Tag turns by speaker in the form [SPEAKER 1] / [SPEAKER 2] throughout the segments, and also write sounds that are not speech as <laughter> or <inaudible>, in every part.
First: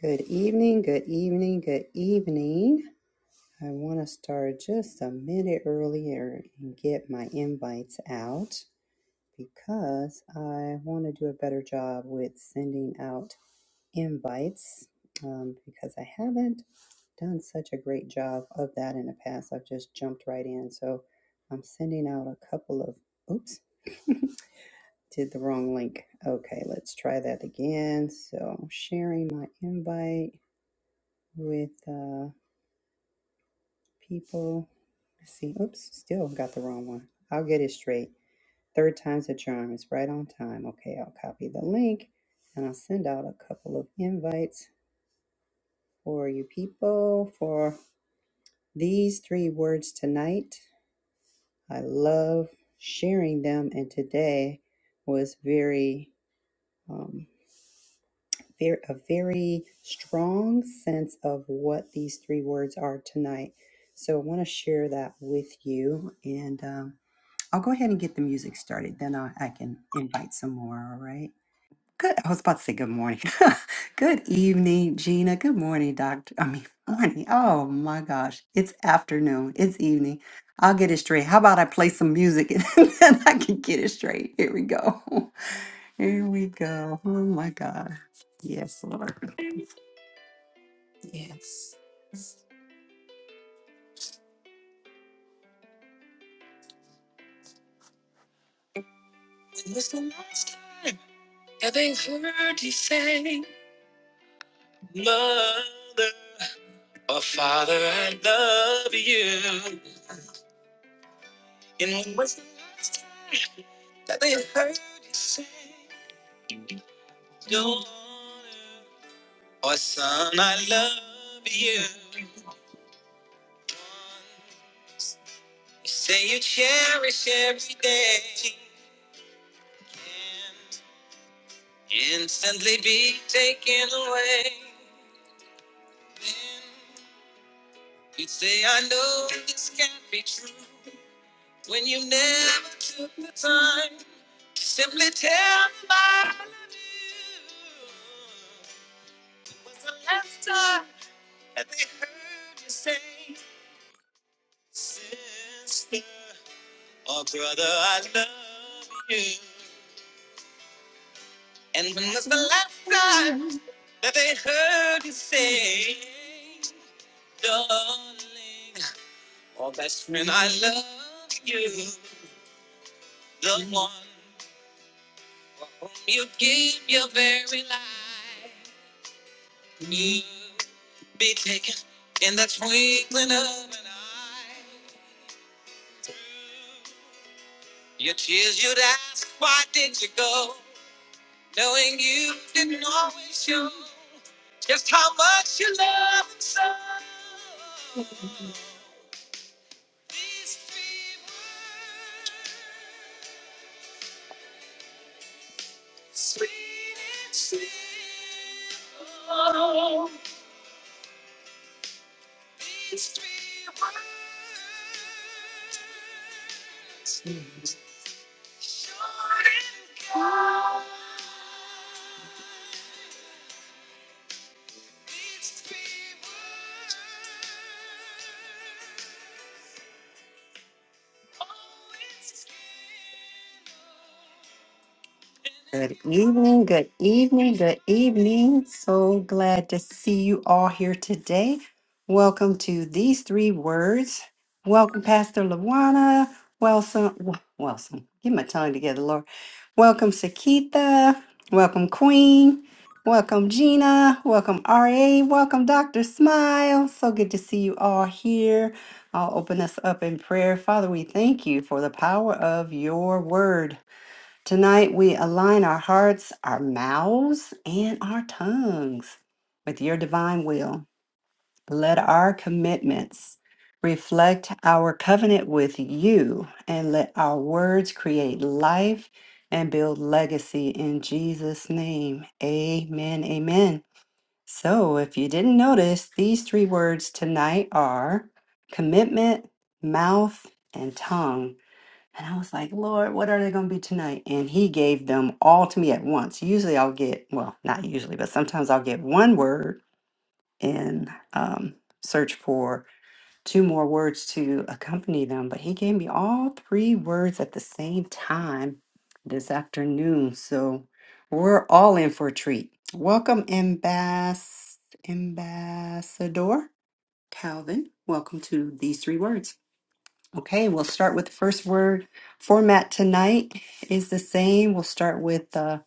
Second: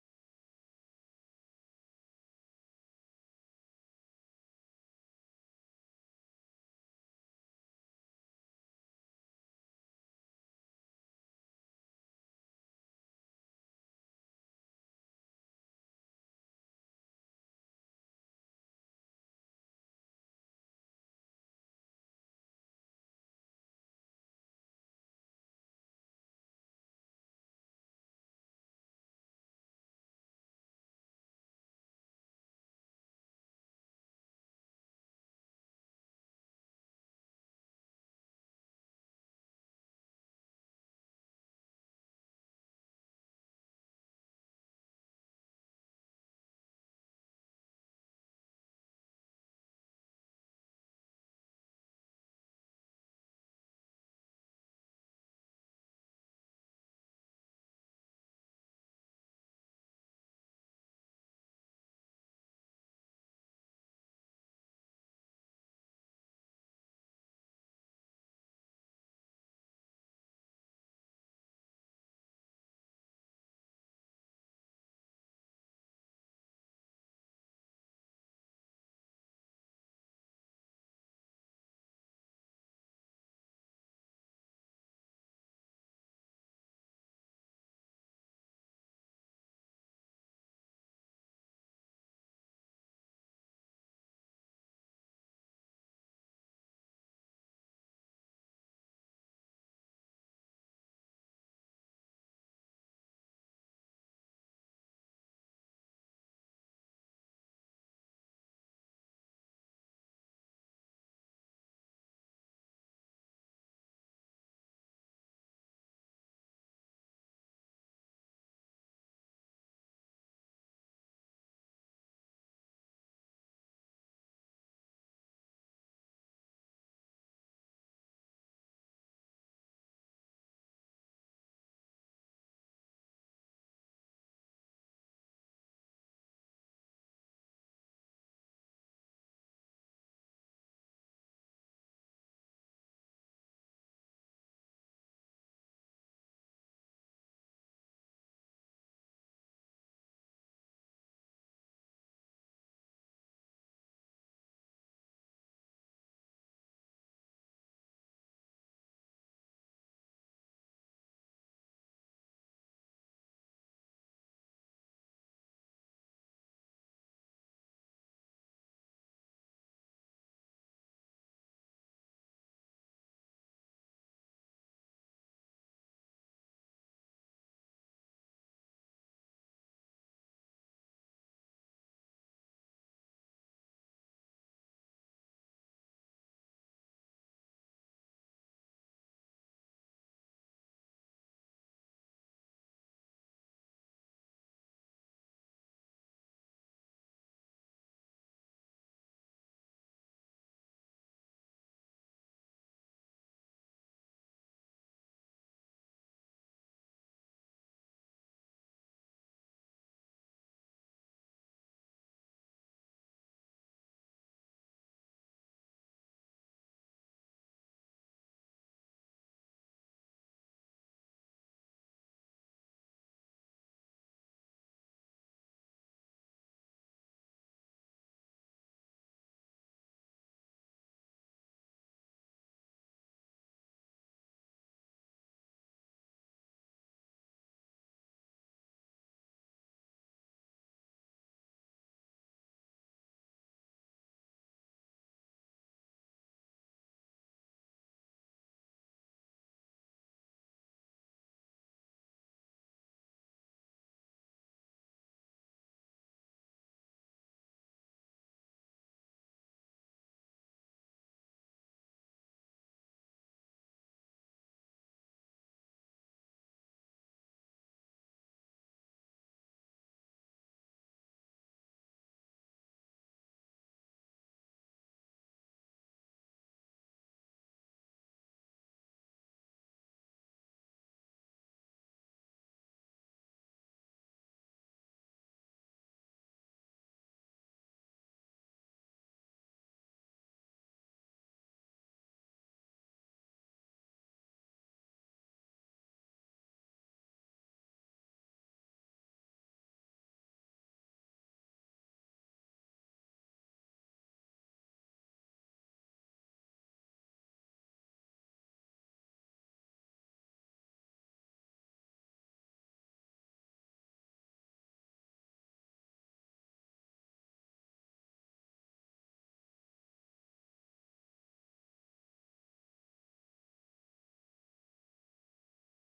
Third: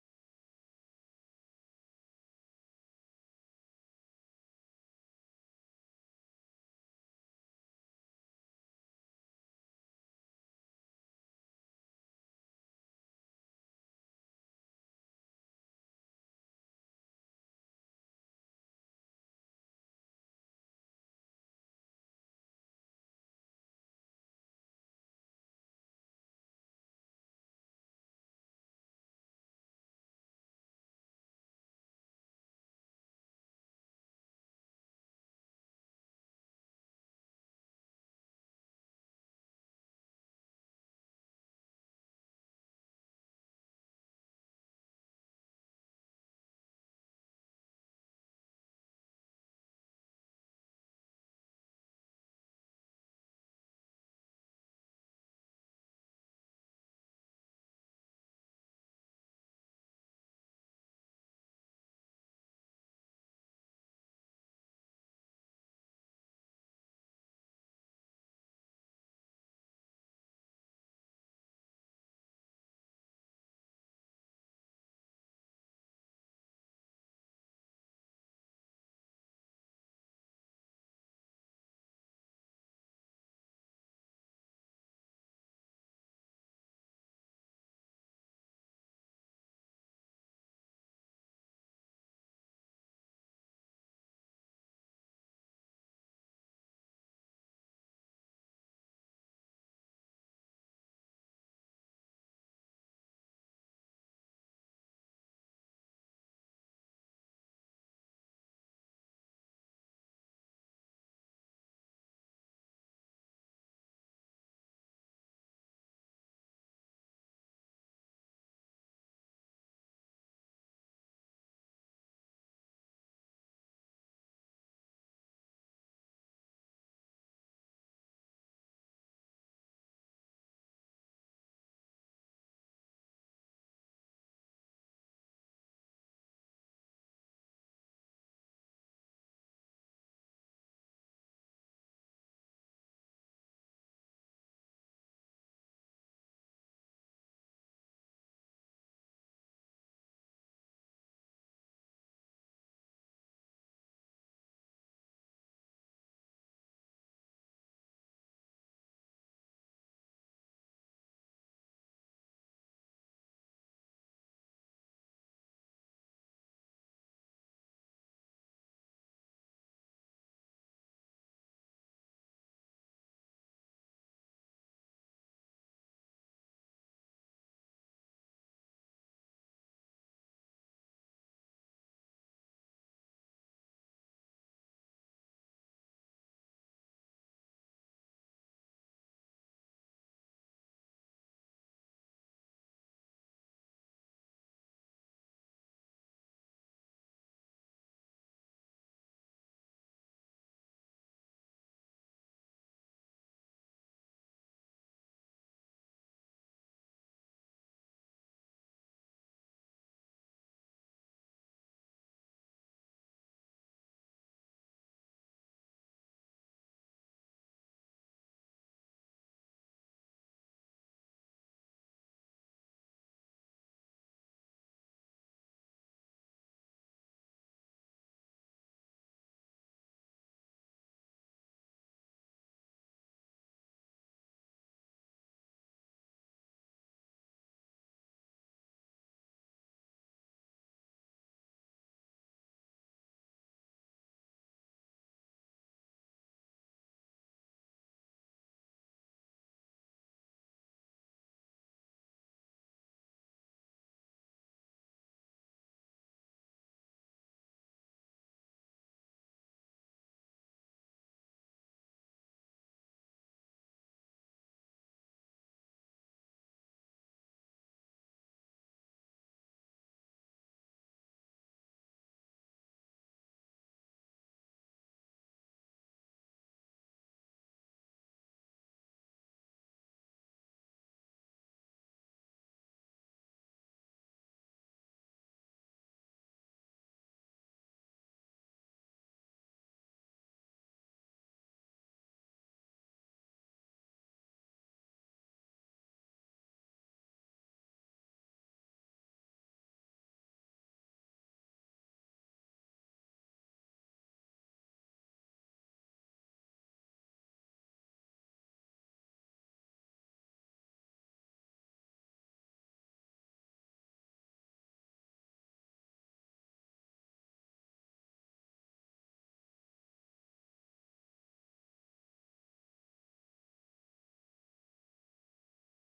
[SPEAKER 1] Good evening, good evening, good evening. I want to start just a minute earlier and get my invites out because I want to do a better job with sending out invites um, because I haven't done such a great job of that in the past. I've just jumped right in. So I'm sending out a couple of, oops, did the wrong link. Okay, let's try that again. So sharing my invite with uh, people. Let's see. Oops, still got the wrong one. I'll get it straight. Third time's a charm. It's right on time. Okay, I'll copy the link and I'll send out a couple of invites for you people for these three words tonight. I love sharing them, and today was very, um, very a very strong sense of what these three words are tonight. So I want to share that with you and. um, I'll go ahead and get the music started, then I, I can invite some more, all right? Good. I was about to say good morning. <laughs> good evening, Gina. Good morning, Doctor. I mean, <laughs> morning. Oh my gosh. It's afternoon. It's evening. I'll get it straight. How about I play some music and <laughs> then I can get it straight? Here we go. <laughs> Here we go. Oh my God. Yes, Lord. Yes. When was the last time having heard you say, Mother? Oh, Father, I love you. And when was the last time that they heard you say, Don't wanna"? Oh, son, I love you. You say you cherish every day. Can instantly be taken away. You say, I know this can't be true. When you never took the time to simply tell me I love you. It was the last time that they heard you say, Sister or brother, I love you. And when was the last time that they heard you say, Darling or best friend, I love you. The one. You gave your very life. You be taken in the twinkling of an eye. Your tears you'd ask, why did you go? Knowing you didn't always show just how much you love and so. These three words Sweet and simple. It's three words. Short and kind. It's three words. Oh, it's Always Good evening, good evening, good evening. So glad to see you all here today. Welcome to these three words. Welcome, Pastor Lawana. Welcome, Wilson. Get my tongue together, Lord. Welcome, Sakita. Welcome, Queen. Welcome, Gina. Welcome, RA. Welcome, Dr. Smile. So good to see you all here. I'll open us up in prayer. Father, we thank you for the power of your word. Tonight, we align our hearts, our mouths, and our tongues with your divine will. Let our commitments reflect our covenant with you, and let our words create life and build legacy in Jesus' name. Amen. Amen. So, if you didn't notice, these three words tonight are commitment, mouth, and tongue. And I was like, Lord, what are they going to be tonight? And he gave them all to me at once. Usually I'll get, well, not usually, but sometimes I'll get one word and um, search for two more words to accompany them. But he gave me all three words at the same time this afternoon. So we're all in for a treat. Welcome, Ambass- Ambassador Calvin. Welcome to These Three Words. Okay, we'll start with the first word. Format tonight is the same. We'll start with uh,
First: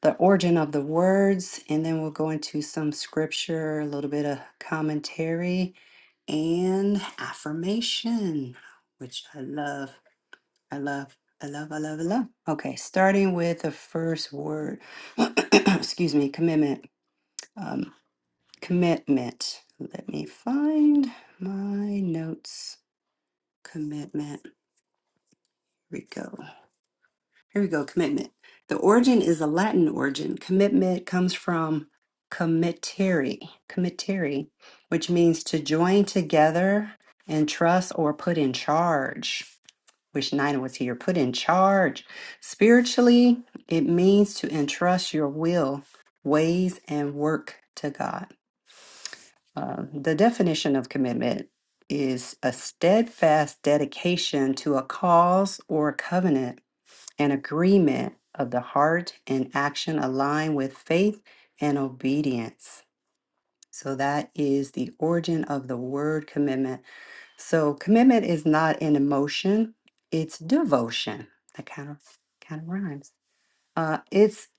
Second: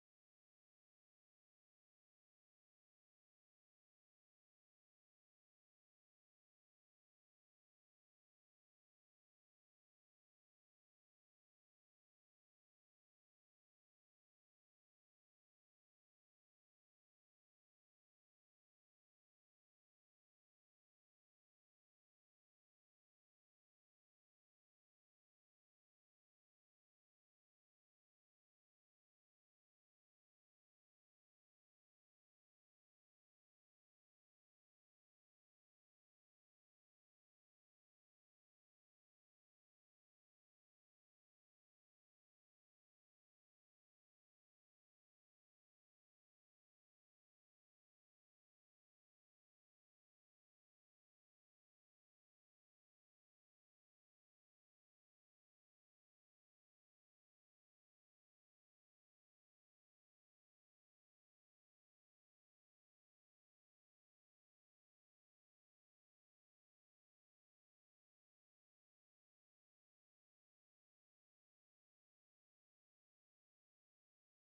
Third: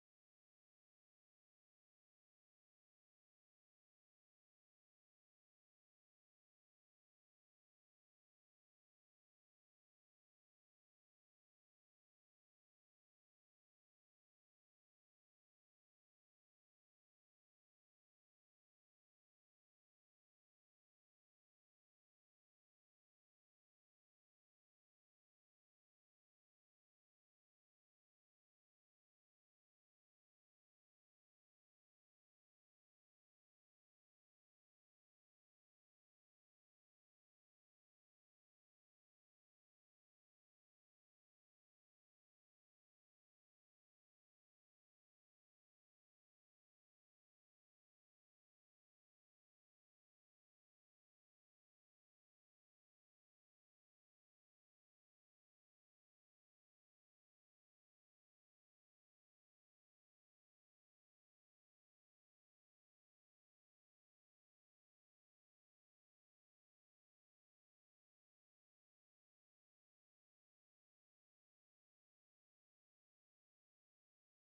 [SPEAKER 1] the origin of the words, and then we'll go into some scripture, a little bit of commentary, and affirmation, which I love. I love. I love. I love. I love. Okay, starting with the first word. <coughs> <clears throat> Excuse me. Commitment. Um, commitment. Let me find my notes. Commitment. Here we go. Here we go, commitment. The origin is a Latin origin. Commitment comes from committeri, committeri, which means to join together and trust or put in charge. Which Nina was here, put in charge. Spiritually, it means to entrust your will, ways, and work to God. Uh, the definition of commitment is a steadfast dedication to a cause or covenant and agreement of the heart and action align with faith and obedience. So that is the origin of the word commitment. So commitment is not an emotion, it's devotion. That kind of kind of rhymes. Uh, it's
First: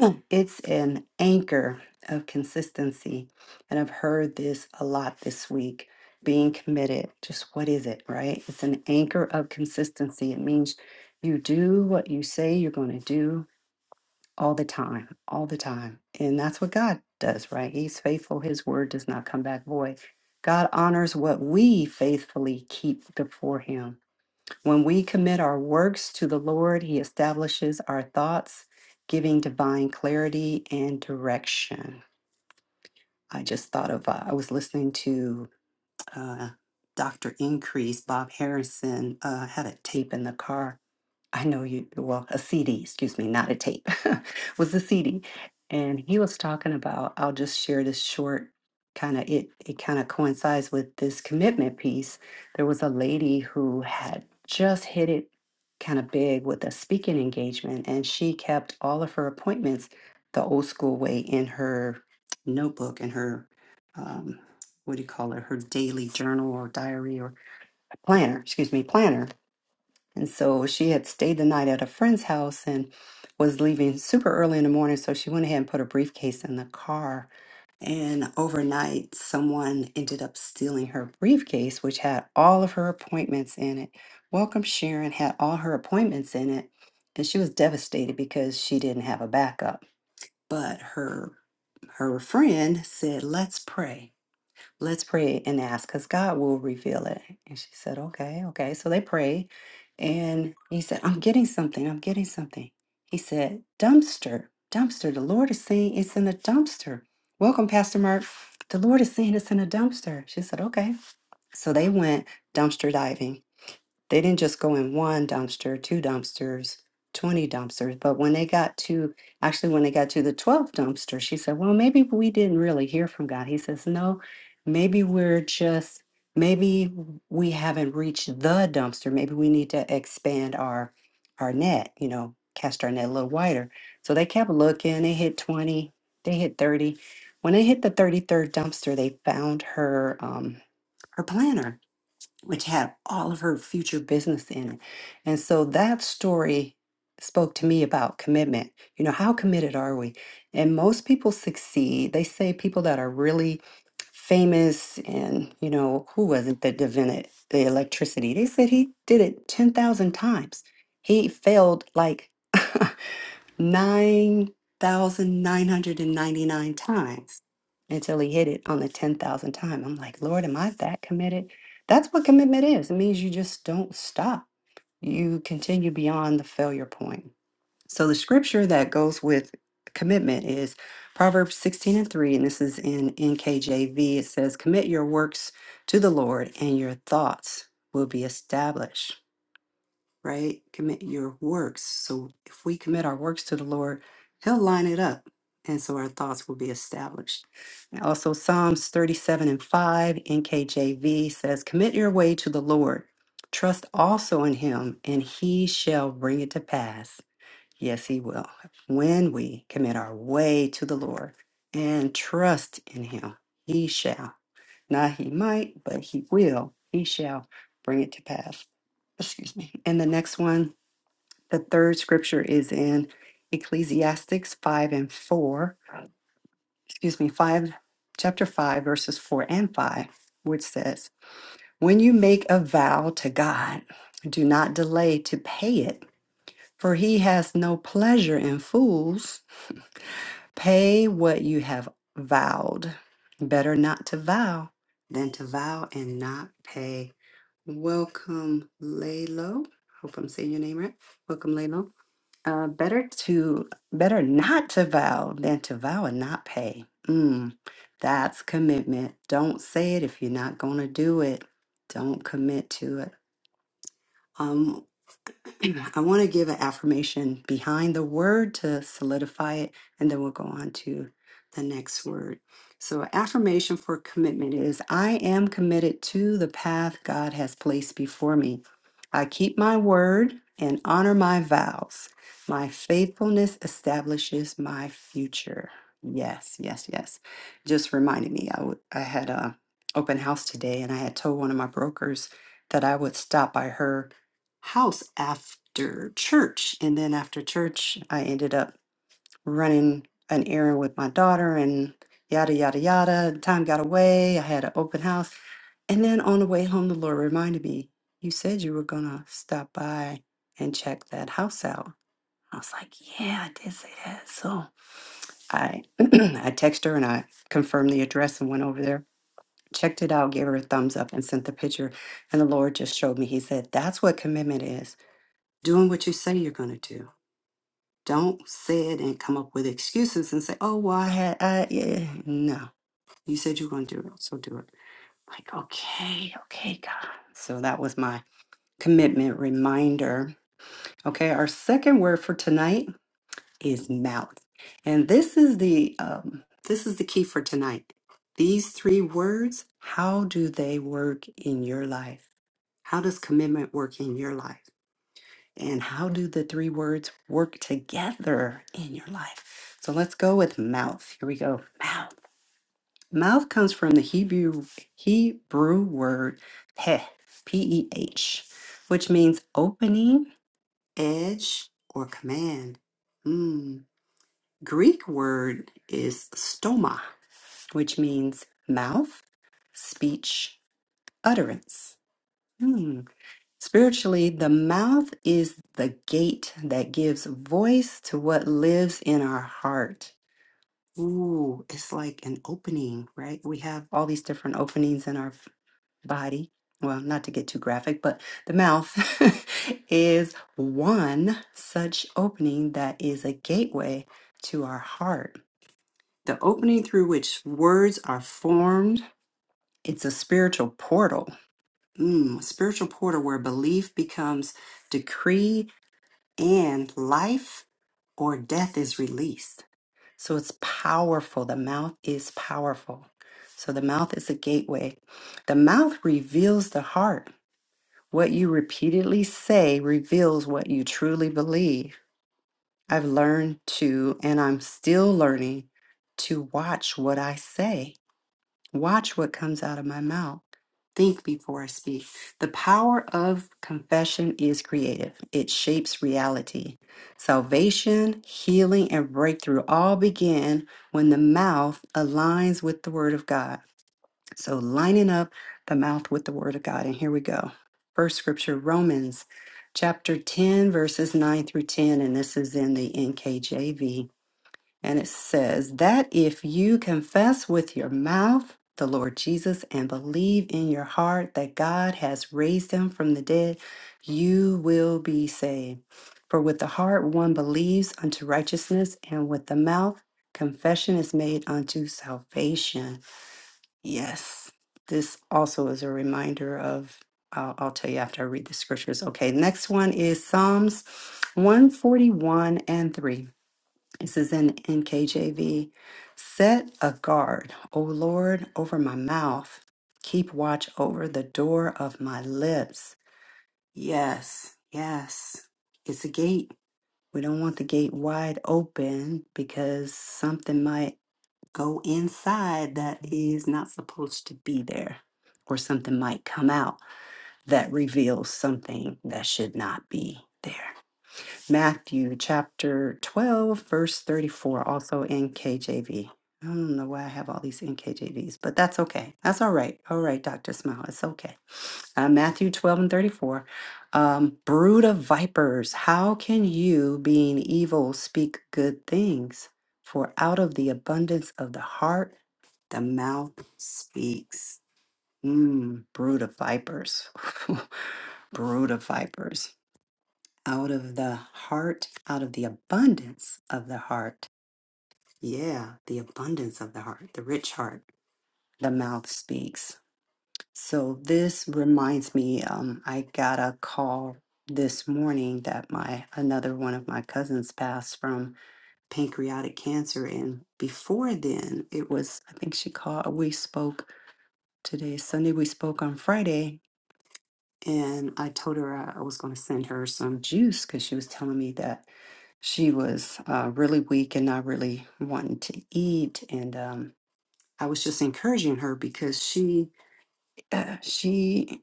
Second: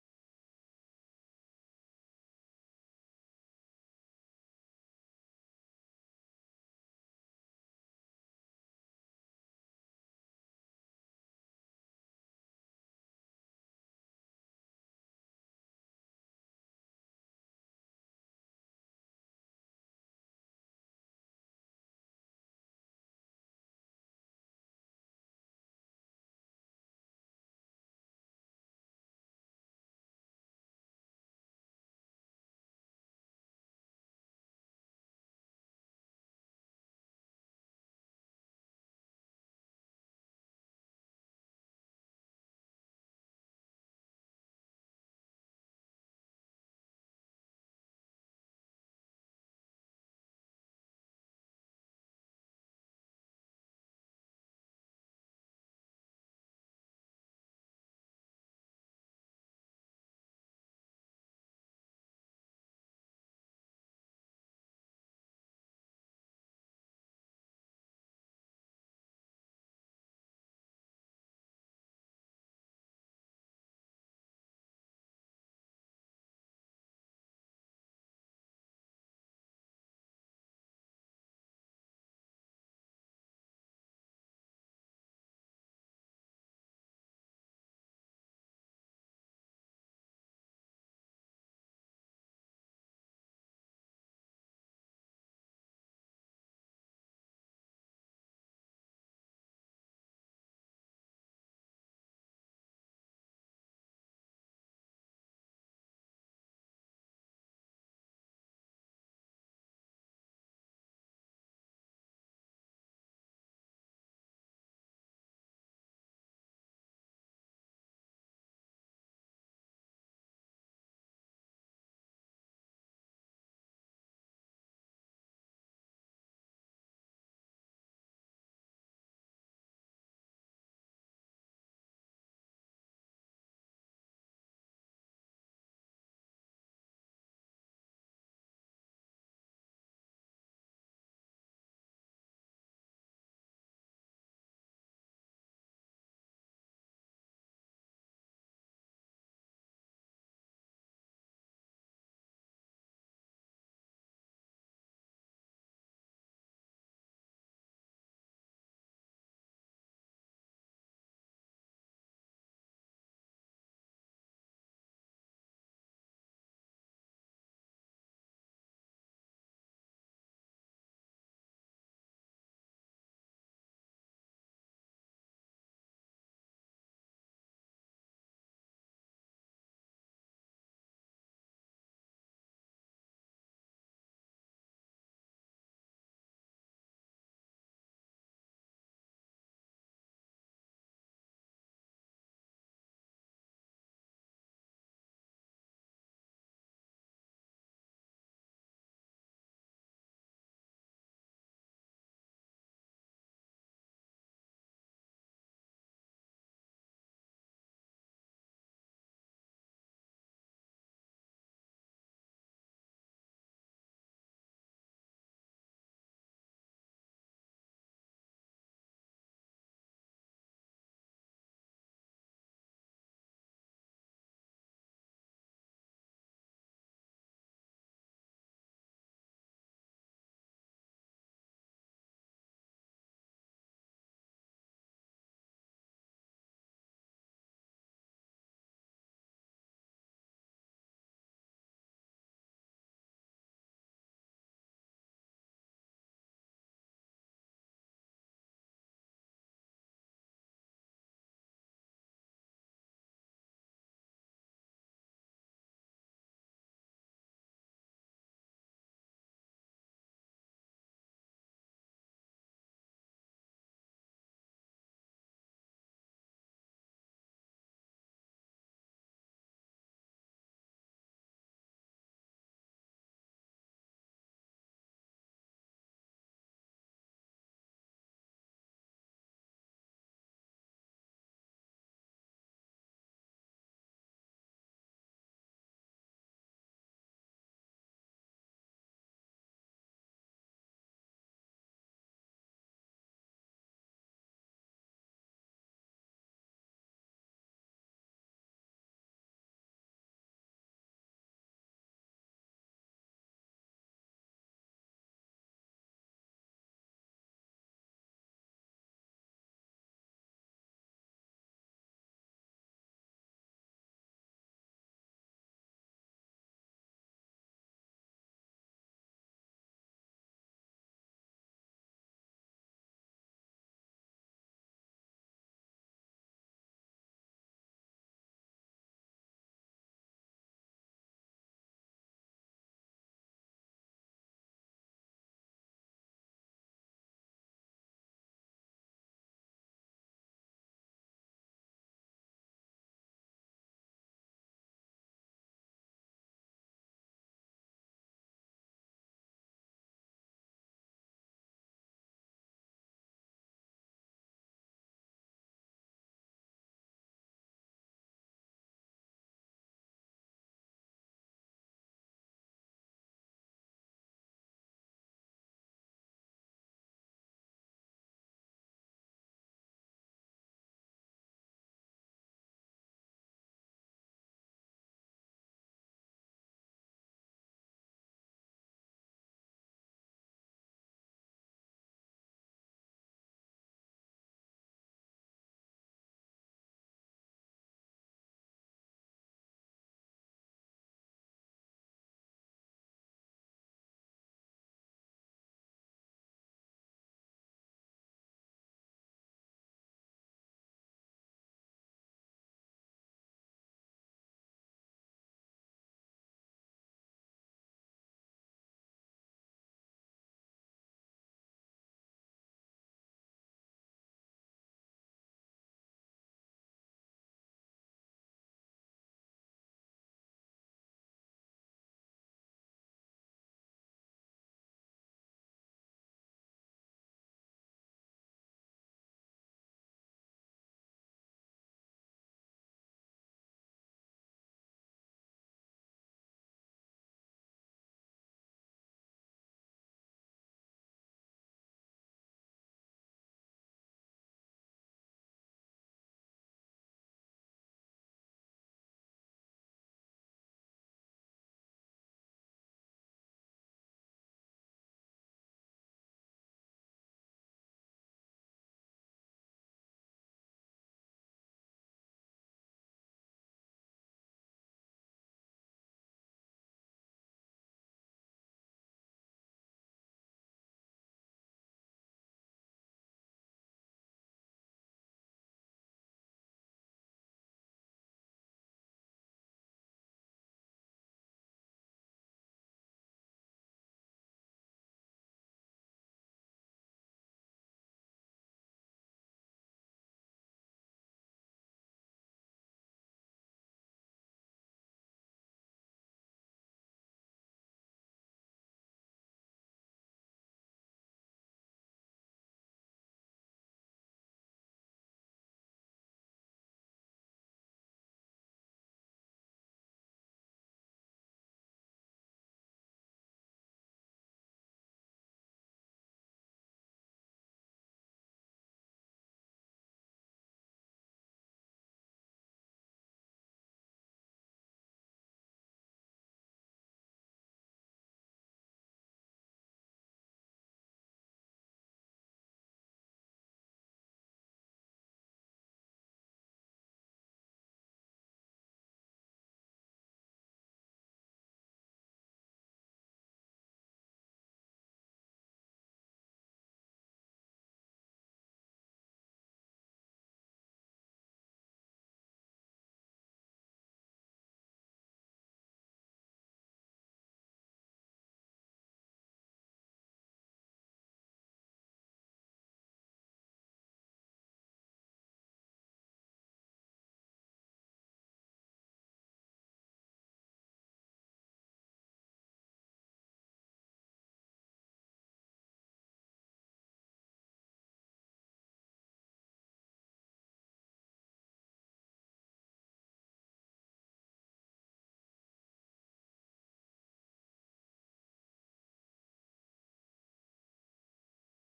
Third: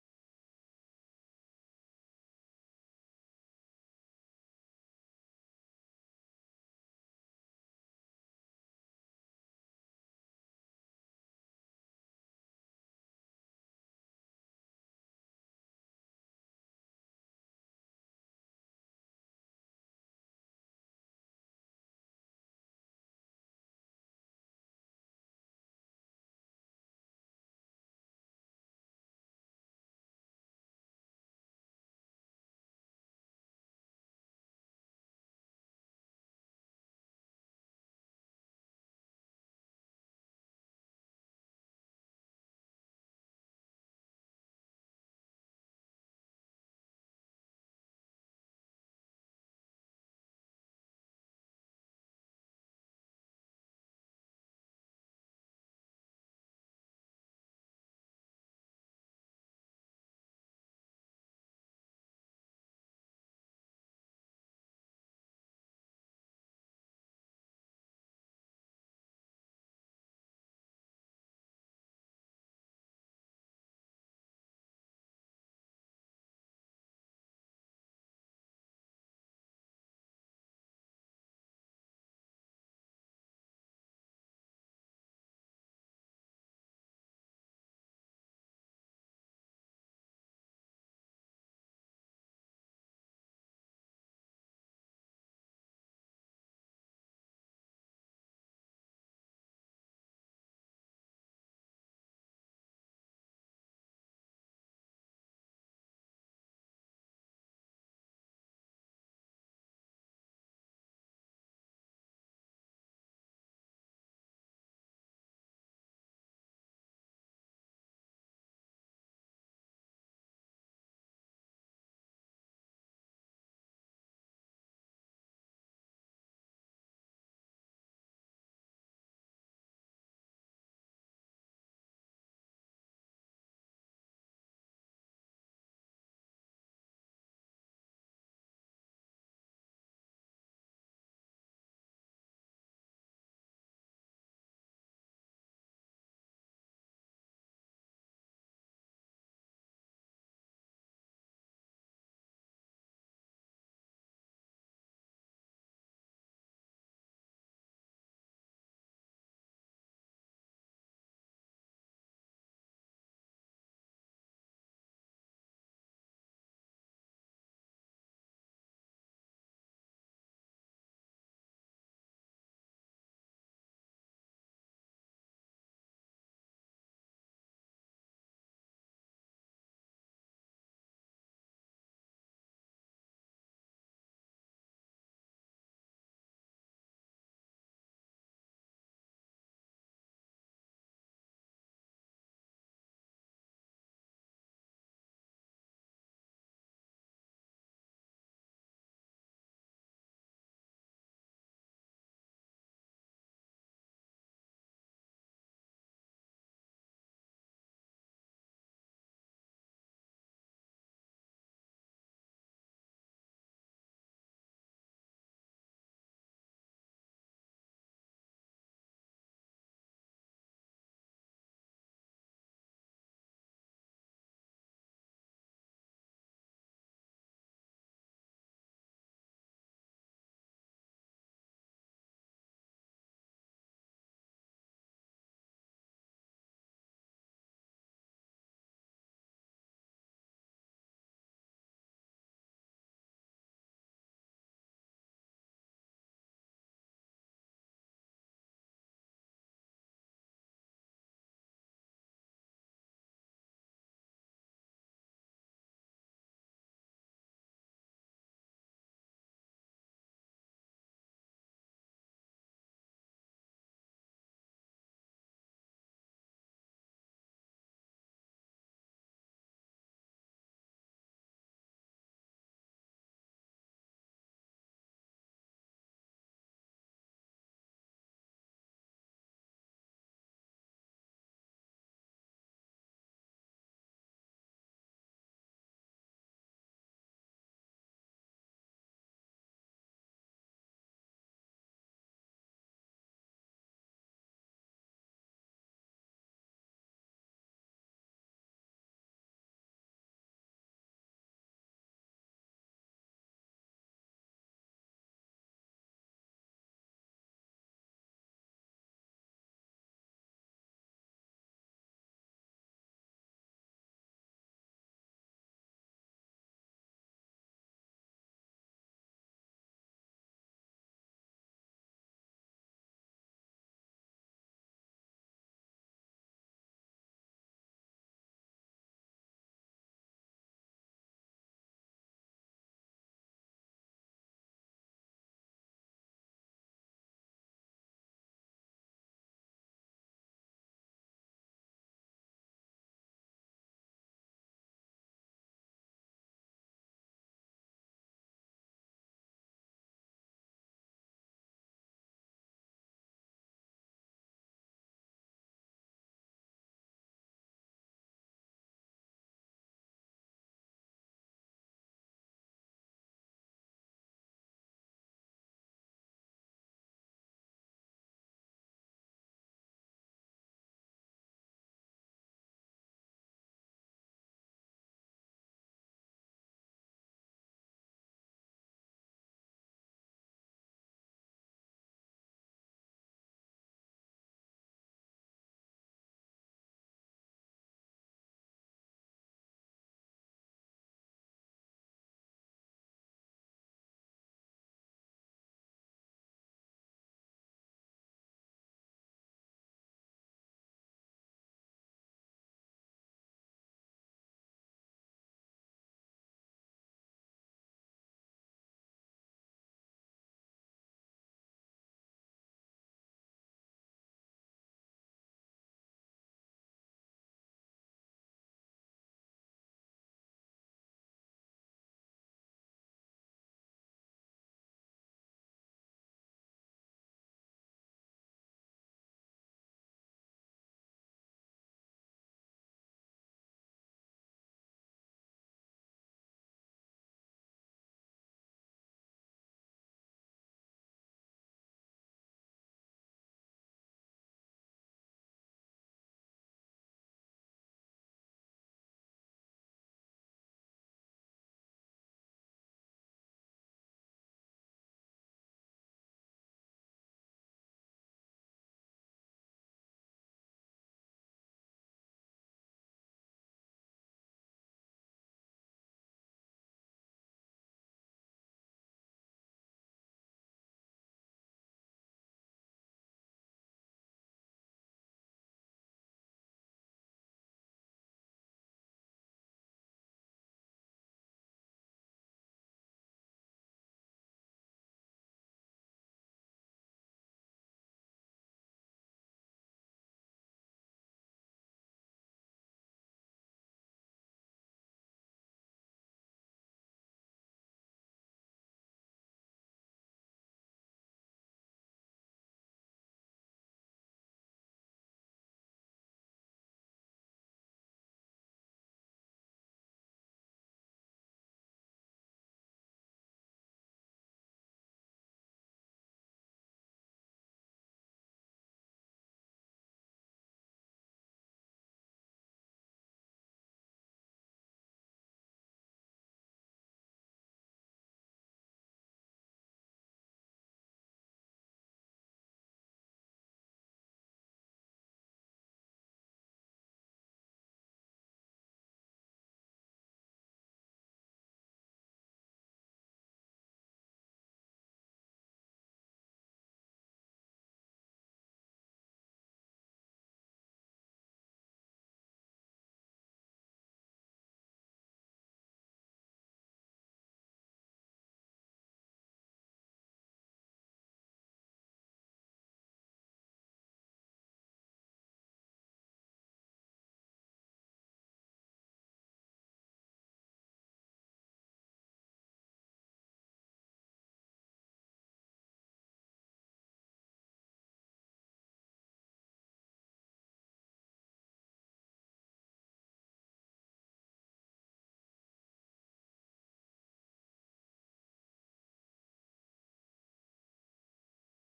[SPEAKER 1] <clears throat> it's an anchor of consistency, and I've heard this a lot this week. Being committed, just what is it, right? It's an anchor of consistency. It means you do what you say you're going to do all the time, all the time, and that's what God does, right? He's faithful. His word does not come back void. God honors what we faithfully keep before Him. When we commit our works to the Lord, He establishes our thoughts, giving divine clarity and direction. I just thought of, uh, I was listening to uh, Dr. Increase, Bob Harrison uh, had a tape in the car I know you, well, a CD, excuse me, not a tape, <laughs> was a CD. And he was talking about, I'll just share this short kind of, it, it kind of coincides with this commitment piece. There was a lady who had just hit it kind of big with a speaking engagement, and she kept all of her appointments the old school way in her notebook and her, um, what do you call it, her daily journal or diary or planner, excuse me, planner and so she had stayed the night at a friend's house and was leaving super early in the morning. So she went ahead and put her briefcase in the car. And overnight, someone ended up stealing her briefcase, which had all of her appointments in it. Welcome Sharon had all her appointments in it. And she was devastated because she didn't have a backup. But her her friend said, Let's pray. Let's pray and ask because God will reveal it. And she said, Okay, okay. So they prayed. And he said, I'm getting something. I'm getting something. He said, Dumpster, dumpster. The Lord is saying it's in a dumpster. Welcome, Pastor Mark. The Lord is saying it's in a dumpster. She said, Okay. So they went dumpster diving they didn't just go in one dumpster, two dumpsters, 20 dumpsters, but when they got to, actually, when they got to the 12th dumpster, she said, Well, maybe we didn't really hear from God. He says, No, maybe we're just, maybe we haven't reached the dumpster. Maybe we need to expand our our net, you know, cast our net a little wider. So they kept looking. They hit 20, they hit 30. When they hit the 33rd dumpster, they found her um, her planner which had all of her future business in it. And so that story spoke to me about commitment. You know, how committed are we? And most people succeed. They say people that are really famous and, you know, who was it that invented the electricity? They said he did it 10,000 times. He failed like <laughs> 9,999 times until he hit it on the 10,000 time. I'm like, Lord, am I that committed? That's what commitment is. It means you just don't stop, you continue beyond the failure point. So, the scripture that goes with commitment is Proverbs 16 and 3, and this is in NKJV. It says, Commit your works to the Lord, and your thoughts will be established right? Commit your works. So if we commit our works to the Lord, He'll line it up. And so our thoughts will be established. And also, Psalms 37 and 5, NKJV says, Commit your way to the Lord. Trust also in Him, and He shall bring it to pass. Yes, He will. When we commit our way to the Lord and trust in Him, He shall. Not He might, but He will. He shall bring it to pass. Excuse me. And the next one the third scripture is in Ecclesiastes 5 and 4, excuse me, 5, chapter 5, verses 4 and 5, which says, When you make a vow to God, do not delay to pay it, for he has no pleasure in fools. Pay what you have vowed. Better not to vow than to vow and not pay. Welcome, Lalo. Hope I'm saying your name right. Welcome, Lalo. Uh, better to better not to vow than to vow and not pay. Mm, that's commitment. Don't say it if you're not gonna do it. Don't commit to it. Um, <clears throat> I want to give an affirmation behind the word to solidify it, and then we'll go on to the next word. So, affirmation for commitment is I am committed to the path God has placed before me. I keep my word and honor my vows. My faithfulness establishes my future. Yes, yes, yes. Just reminded me, I, w- I had a open house today, and I had told one of my brokers that I would stop by her house after church. And then after church, I ended up running an errand with my daughter and yada, yada, yada. Time got away. I had an open house. And then on the way home, the Lord reminded me, You said you were going to stop by and check that house out. I was like, Yeah, I did say that. So I, <clears throat> I texted her and I confirmed the address and went over there. Checked it out, gave her a thumbs up, and sent the picture. And the Lord just showed me. He said, That's what commitment is doing what you say you're going to do. Don't say it and come up with excuses and say, "Oh, well, I had, I yeah." No, you said you're going to do it, so do it. Like, okay, okay, God. So that was my commitment reminder. Okay, our second word for tonight is mouth, and this is the um, this is the key for tonight. These three words, how do they work in your life? How does commitment work in your life? And how do the three words work together in your life? So let's go with mouth. Here we go. Mouth. Mouth comes from the Hebrew Hebrew word peh, P E H, which means opening, edge, or command. Mm. Greek word is stoma, which means mouth, speech, utterance. Hmm. Spiritually, the mouth is the gate that gives voice to what lives in our heart. Ooh, it's like an opening, right? We have all these different openings in our f- body. Well, not to get too graphic, but the mouth <laughs> is one such opening that is a gateway to our heart. The opening through which words are formed, it's a spiritual portal. Mm, spiritual portal where belief becomes decree and life or death is released. So it's powerful. The mouth is powerful. So the mouth is a gateway. The mouth reveals the heart. What you repeatedly say reveals what you truly believe. I've learned to, and I'm still learning to watch what I say. Watch what comes out of my mouth. Think before I speak. The power of confession is creative, it shapes reality. Salvation, healing, and breakthrough all begin when the mouth aligns with the Word of God. So, lining up the mouth with the Word of God. And here we go. First scripture, Romans chapter 10, verses 9 through 10. And this is in the NKJV. And it says that if you confess with your mouth the Lord Jesus and believe in your heart that God has raised him from the dead, you will be saved. For with the heart one believes unto righteousness, and with the mouth confession is made unto salvation. Yes, this also is a reminder of, I'll, I'll tell you after I read the scriptures. Okay, next one is Psalms 141 and 3. This is in NKJV. Set a guard, O Lord, over my mouth. Keep watch over the door of my lips. Yes, yes. It's a gate. We don't want the gate wide open because something might go inside that is not supposed to be there, or something might come out that reveals something that should not be there. Matthew chapter 12, verse 34, also NKJV. I don't know why I have all these NKJVs, but that's okay. That's all right. All right, Dr. Smile, it's okay. Uh, Matthew 12 and 34. Um, Brood of vipers, how can you, being evil, speak good things? For out of the abundance of the heart, the mouth speaks. Mm, brood of vipers. <laughs> brood of vipers out of the heart, out of the abundance of the heart. Yeah, the abundance of the heart, the rich heart. The mouth speaks. So this reminds me, um, I got a call this morning that my another one of my cousins passed from pancreatic cancer and before then it was i think she called we spoke today sunday we spoke on friday and i told her i I was going to send her some juice because she was telling me that She was uh, really weak and not really wanting to eat, and um, I was just encouraging her because she, <clears throat> uh, she,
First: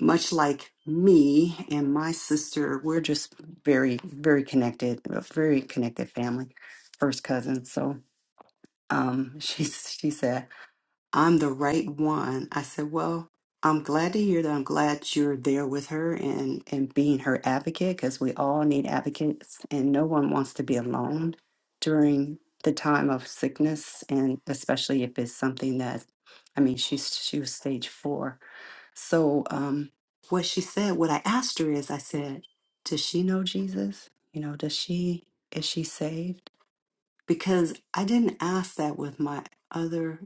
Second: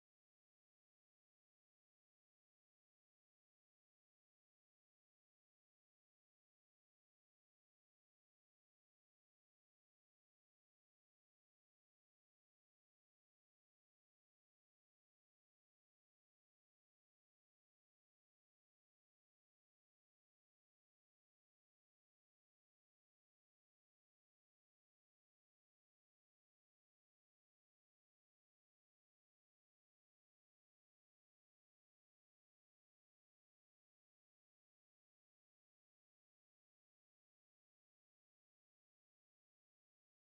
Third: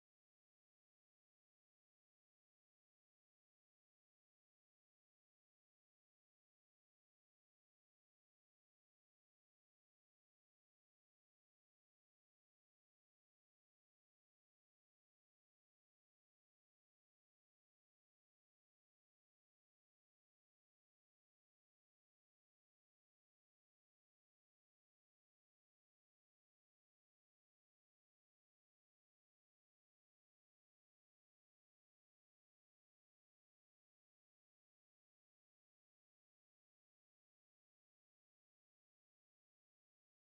[SPEAKER 1] much like me and my sister, we're just very, very connected, a very connected family, first cousins. So um, <laughs> she she said. I'm the right one. I said, Well, I'm glad to hear that. I'm glad you're there with her and, and being her advocate because we all need advocates and no one wants to be alone during the time of sickness and especially if it's something that I mean she's she was stage four. So um what she said, what I asked her is I said, Does she know Jesus? You know, does she is she saved? because I didn't ask that with my other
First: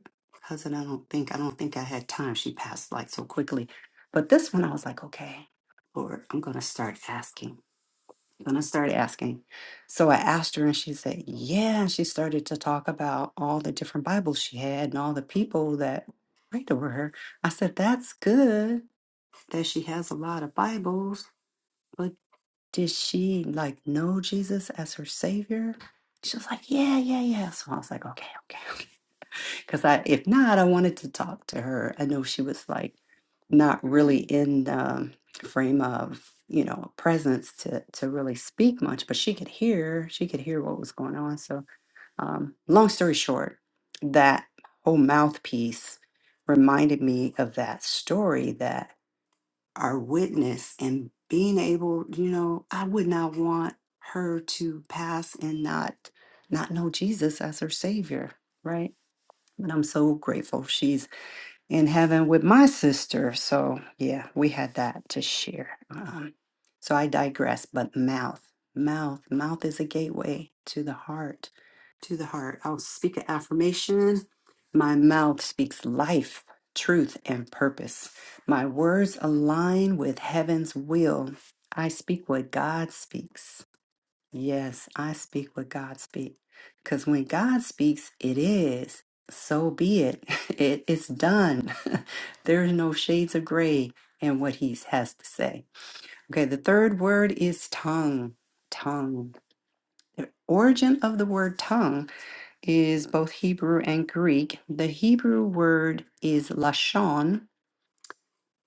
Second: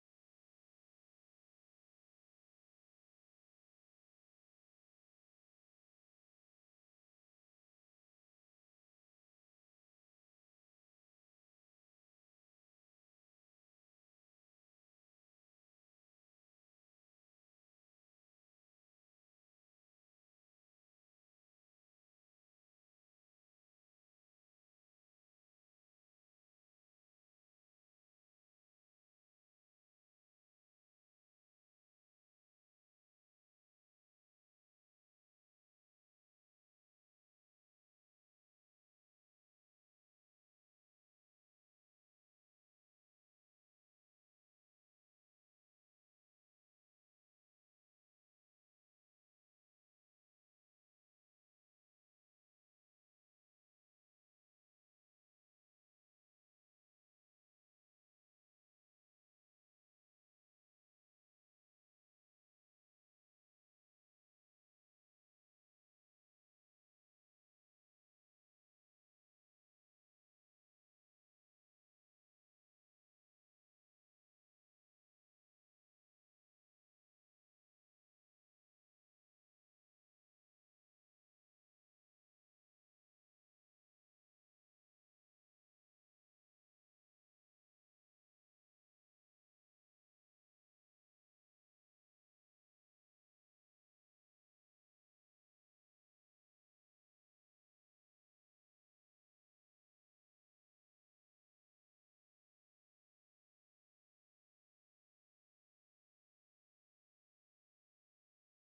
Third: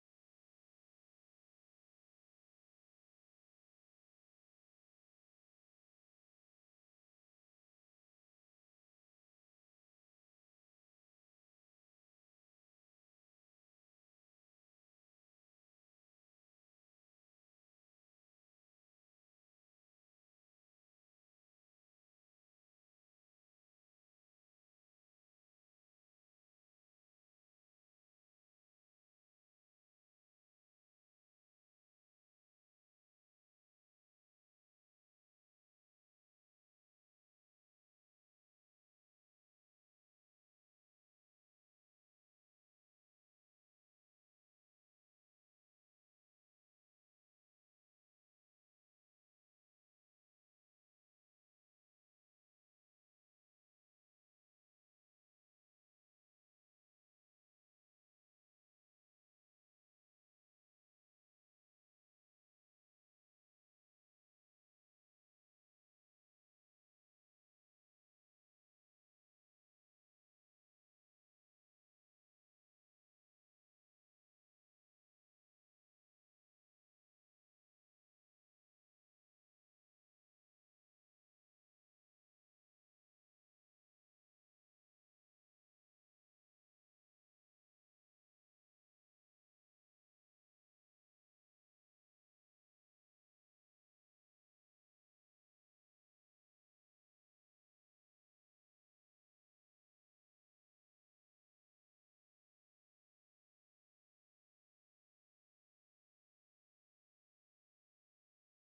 [SPEAKER 1] cousin. I don't think I don't think I had time. She passed like so quickly. But this one I was like, okay, Lord, I'm gonna start asking. I'm gonna start asking. So I asked her and she said, Yeah. And she started to talk about all the different Bibles she had and all the people that prayed over her. I said, That's good that she has a lot of Bibles did she like know Jesus as her savior? She was like, yeah, yeah, yeah. So I was like, okay, okay, <laughs> okay. Because I, if not, I wanted to talk to her. I know she was like not really in the frame of you know presence to to really speak much, but she could hear. She could hear what was going on. So, um, long story short, that whole mouthpiece reminded me of that story that our witness and being able you know i would not want her to pass and not not know jesus as her savior right but i'm so grateful she's in heaven with my sister. So, yeah, we had that to share. Um, so I digress, but mouth, mouth, mouth is a gateway to the heart, to the heart. I'll speak an affirmation. My mouth speaks life, truth, and purpose. My words align with heaven's will. I speak what God speaks. Yes, I speak what God speak. Because when God speaks, it is. So be it. <laughs> it it's done. <laughs> There's no shades of gray in what he has to say. Okay, the third word is tongue. Tongue. Origin of the word tongue is both Hebrew and Greek. The Hebrew word is lashon,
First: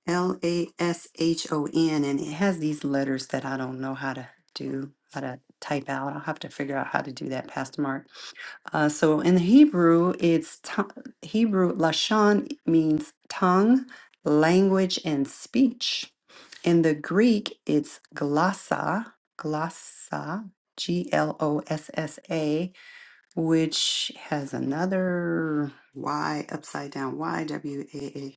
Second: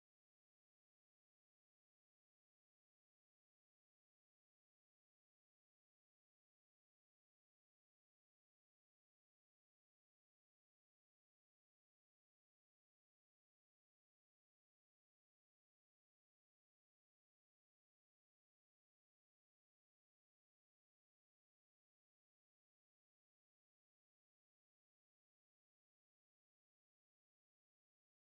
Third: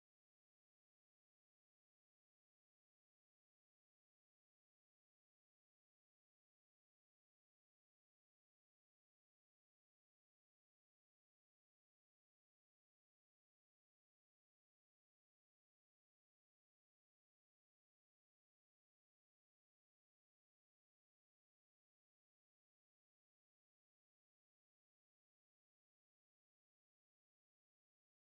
[SPEAKER 1] L A S H O N, and it has these letters that I don't know how to do, how to type out. I'll have to figure out how to do that, Pastor Mark. Uh, so in the Hebrew, it's to- Hebrew lashon means tongue, language, and speech. In the Greek, it's glossa, glossa, G L O S S A, which has another Y upside down, Y W A A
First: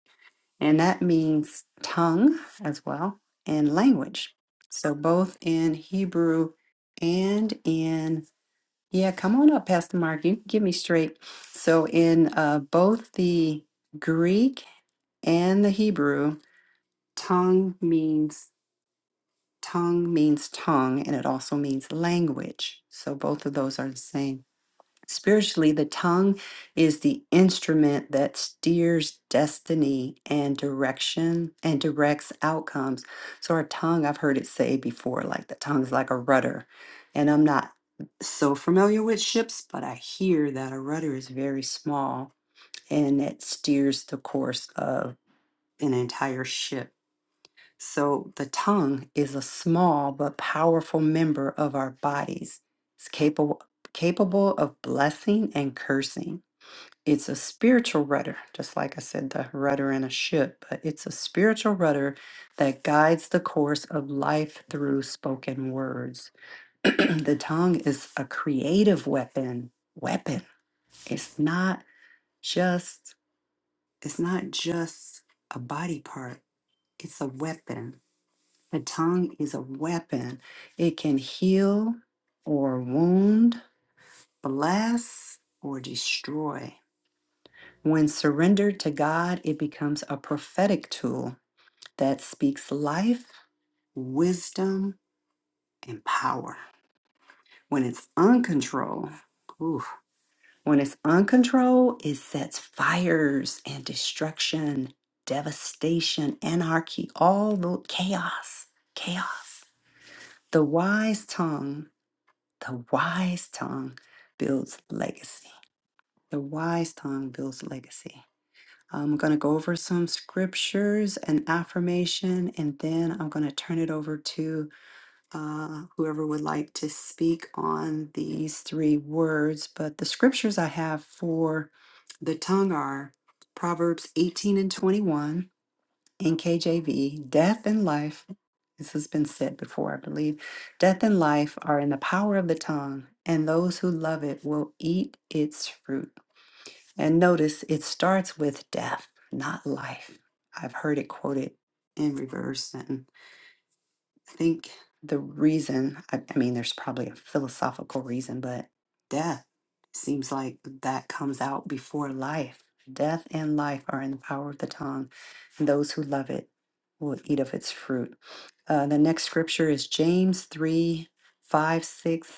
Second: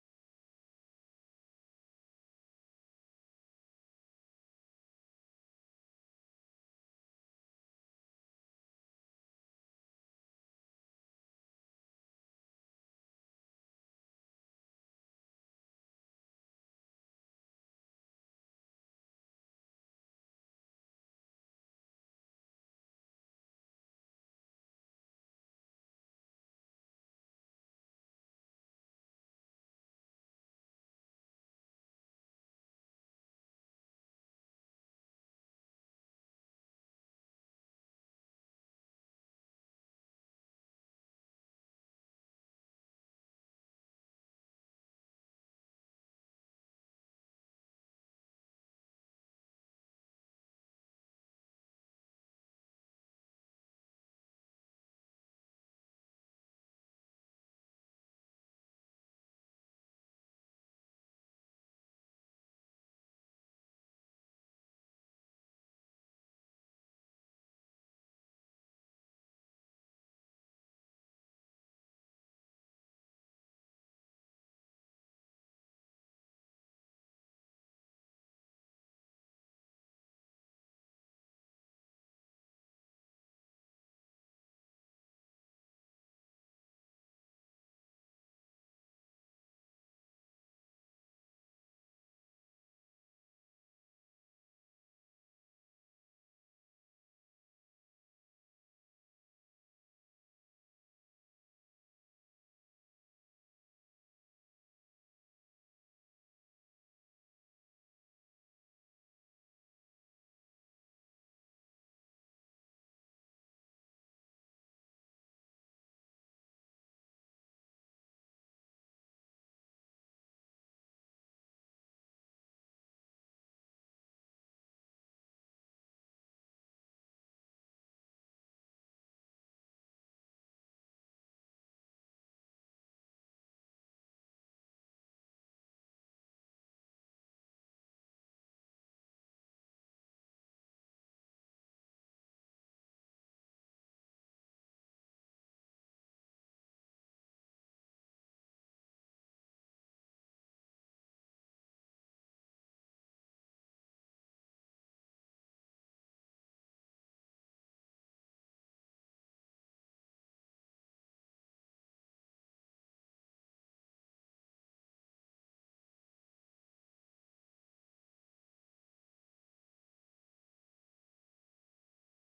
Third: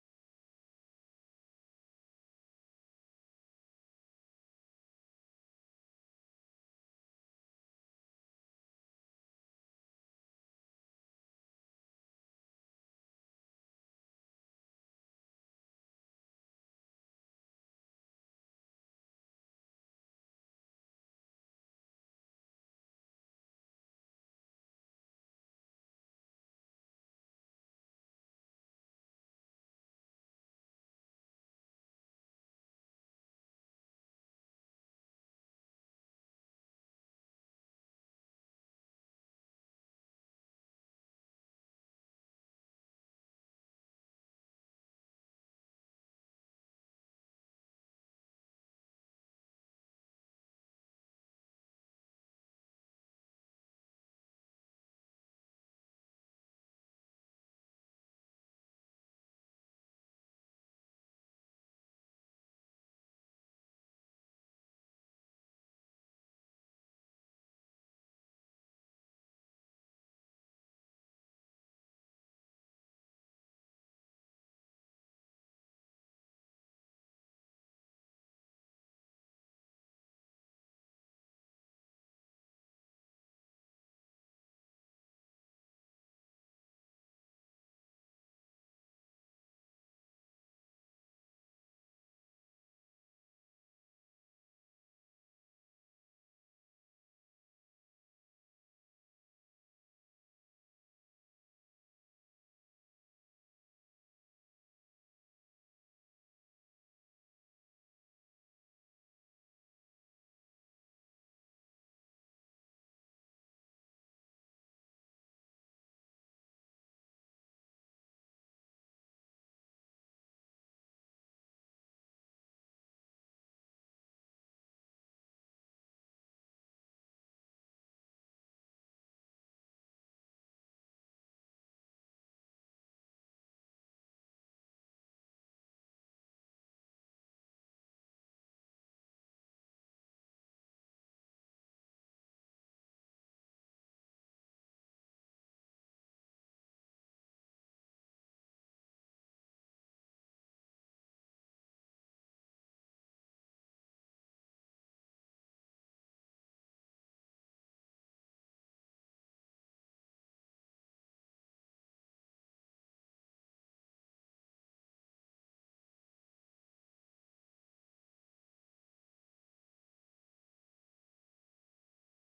[SPEAKER 1] and that means tongue as well and language. So both in Hebrew and in yeah, come on up, Pastor Mark. You can get me straight. So in uh, both the Greek and the Hebrew, tongue means tongue means tongue, and it also means language. So both of those are the same. Spiritually, the tongue is the instrument that steers destiny and direction and directs outcomes. So, our tongue, I've heard it say before, like the tongue's like a rudder. And I'm not so familiar with ships, but I hear that a rudder is very small and it steers the course of an entire ship. So the tongue is a small but powerful member of our bodies. It's capable capable of blessing and cursing. It's a spiritual rudder, just like I said, the rudder in a ship, but it's a spiritual rudder that guides the course of life through spoken words. <clears throat> the tongue is a creative weapon. Weapon. It's not just it's not just a body part. It's a weapon the tongue is a weapon. It can heal or wound, bless or destroy. When surrendered to God, it becomes a prophetic tool that speaks life, wisdom, and power. When it's uncontrolled, oof, when it's uncontrolled, it sets fires and destruction, devastation, anarchy, all the chaos, chaos. The wise tongue The wise tongue builds legacy. The wise tongue builds legacy. I'm going to go over some scriptures and affirmation, and then I'm going to turn it over to uh, whoever would like to speak on these three words. But the scriptures I have for the tongue are Proverbs 18 and 21 in KJV, death and life, this has been said before, I believe, death and life are in the power of the tongue, and those who love it will eat its fruit. And notice it starts with death, not life. I've heard it quoted in reverse and I think the reason, I, I mean, there's probably a philosophical reason, but death seems like that comes out before life. Death and life are in the power of the tongue, and those who love it will eat of its fruit. Uh, the next scripture is James 3 5 6.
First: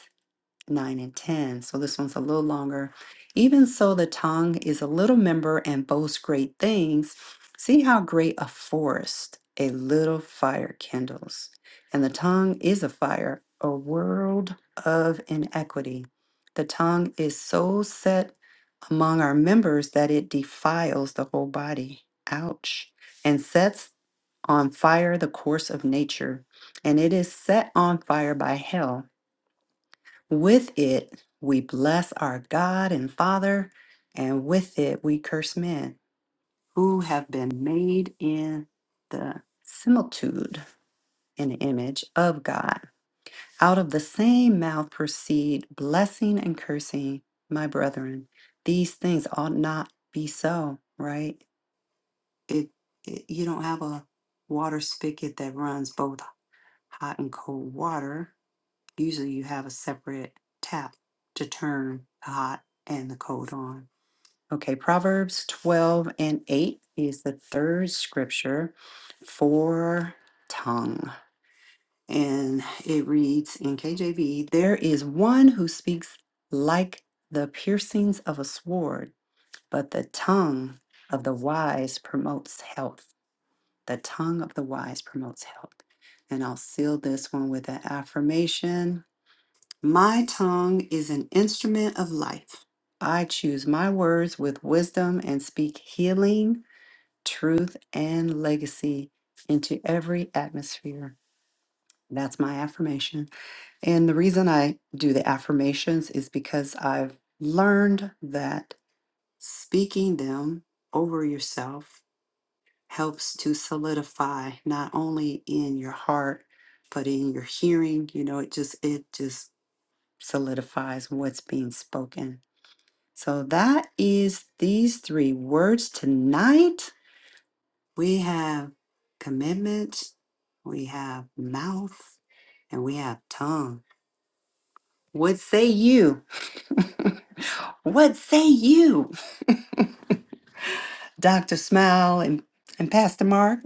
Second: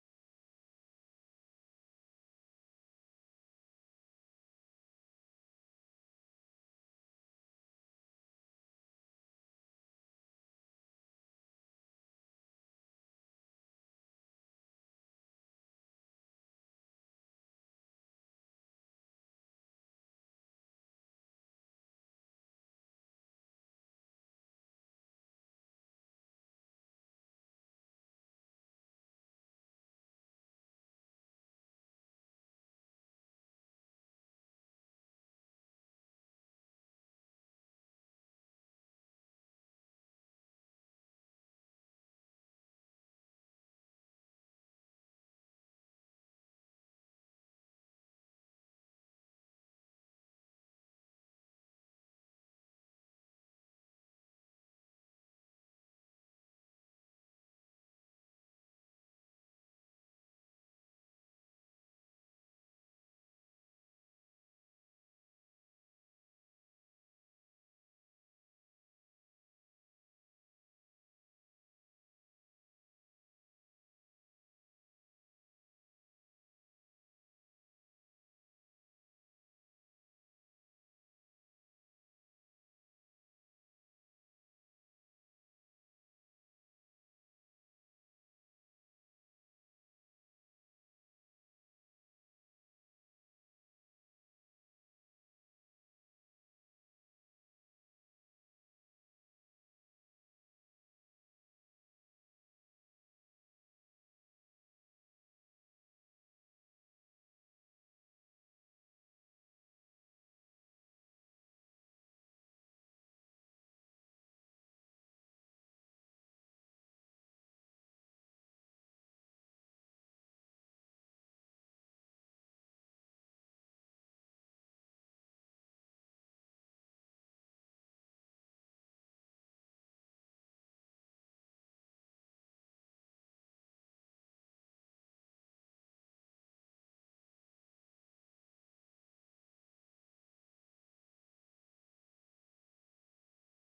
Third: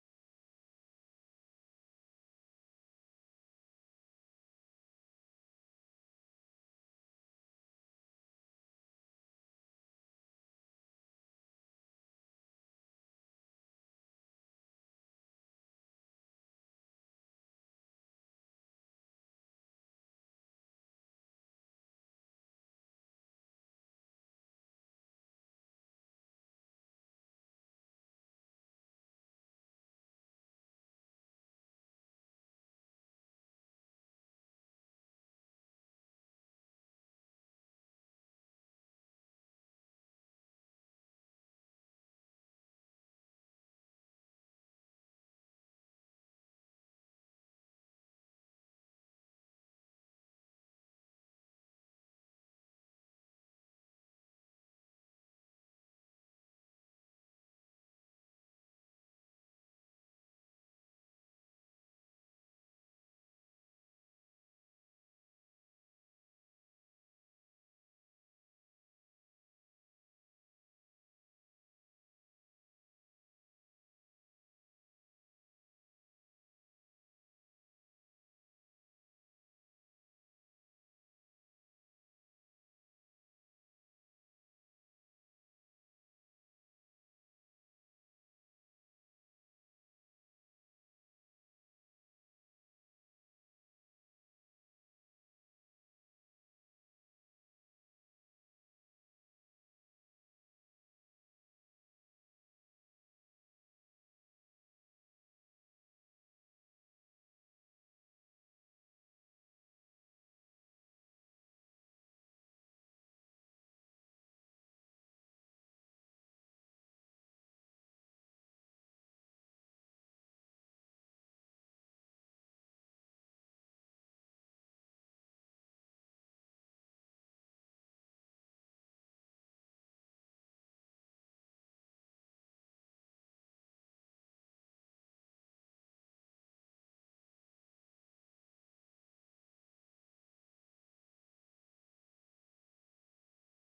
[SPEAKER 1] 9 and 10. So this one's a little longer. Even so, the tongue is a little member and boasts great things. See how great a forest a little fire kindles. And the tongue is a fire, a world of inequity. The tongue is so set among our members that it defiles the whole body. Ouch. And sets on fire the course of nature. And it is set on fire by hell. With it, we bless our God and Father, and with it, we curse men who have been made in the similitude and image of God. Out of the same mouth proceed blessing and cursing, my brethren. These things ought not be so, right? It, it you don't have a water spigot that runs both hot and cold water Usually you have a separate tap to turn the hot and the cold on. Okay, Proverbs 12 and 8 is the third scripture for tongue. And it reads in KJV There is one who speaks like the piercings of a sword, but the tongue of the wise promotes health. The tongue of the wise promotes health. And I'll seal this one with an affirmation. My tongue is an instrument of life. I choose my words with wisdom and speak healing, truth, and legacy into every atmosphere. That's my affirmation. And the reason I do the affirmations is because I've learned that speaking them over yourself helps to solidify not only in your heart, but in your hearing. You know, it just, it just solidifies what's being spoken. So that is these three words tonight. We have commitment, we have mouth, and we have tongue. What say you? <laughs> what say you? <laughs> Dr. Smile and, and Pastor Mark.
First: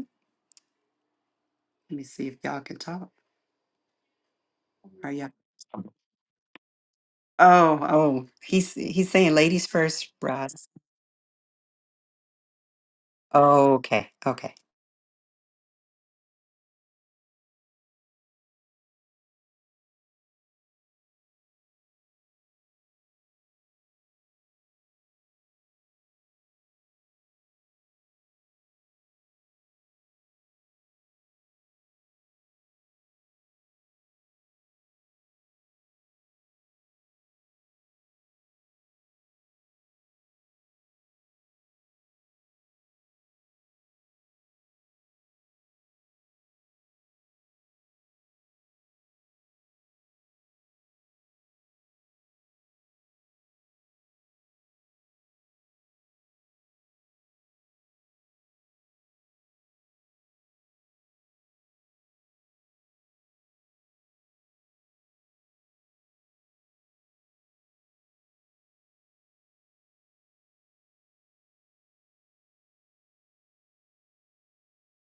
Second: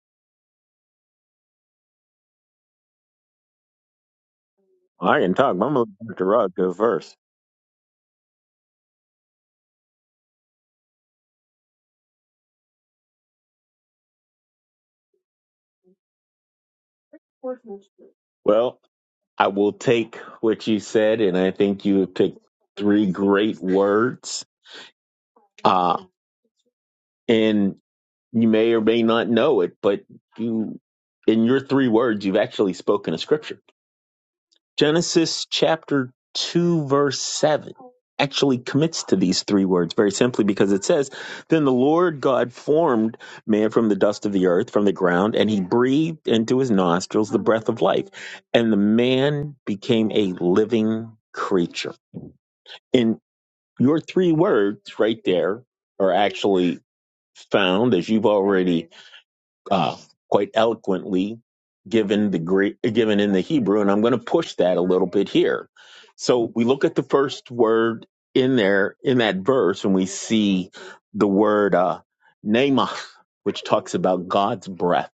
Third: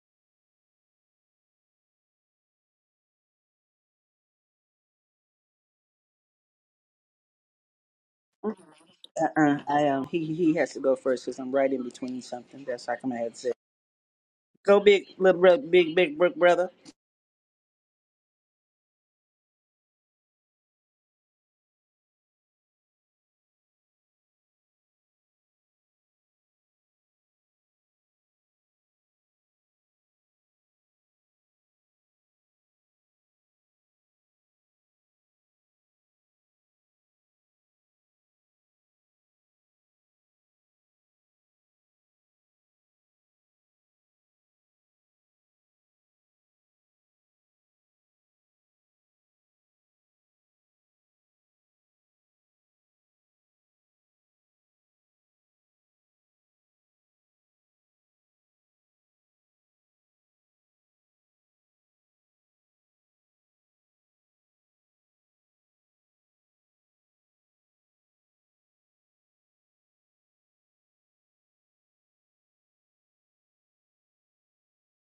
[SPEAKER 1] Let me see if y'all can talk. Are
[SPEAKER 2] I
[SPEAKER 1] y'all?
[SPEAKER 2] can talk. but I'm gonna let Dr. Rod go first.
[SPEAKER 1] Oh, oh, he's he's saying
[SPEAKER 3] Uh-uh,
[SPEAKER 1] ladies
[SPEAKER 3] I um
[SPEAKER 1] first,
[SPEAKER 3] He he
[SPEAKER 1] Roz.
[SPEAKER 3] has to go first because I'm right in between something. That's how come I had to say.
[SPEAKER 1] Okay, okay.
[SPEAKER 3] Go big, little bro, big, big bro- brother.
[SPEAKER 2] Well, I will take what you said, and I think you picked three great words. Uh, and you may or may not know it, but you, in your three words, you've actually spoken a scripture. Genesis chapter 2, verse 7 actually commits to these three words very simply because it says, Then the Lord God formed man from the dust of the earth, from the ground, and he breathed into his nostrils the breath of life. And the man became a living creature. And your three words right there are actually found, as you've already uh, quite eloquently given the Greek, given in the Hebrew, and I'm going to push that a little bit here. So we look at the first word in there in that verse, and we see the word uh, "nemath," which talks about God's breath,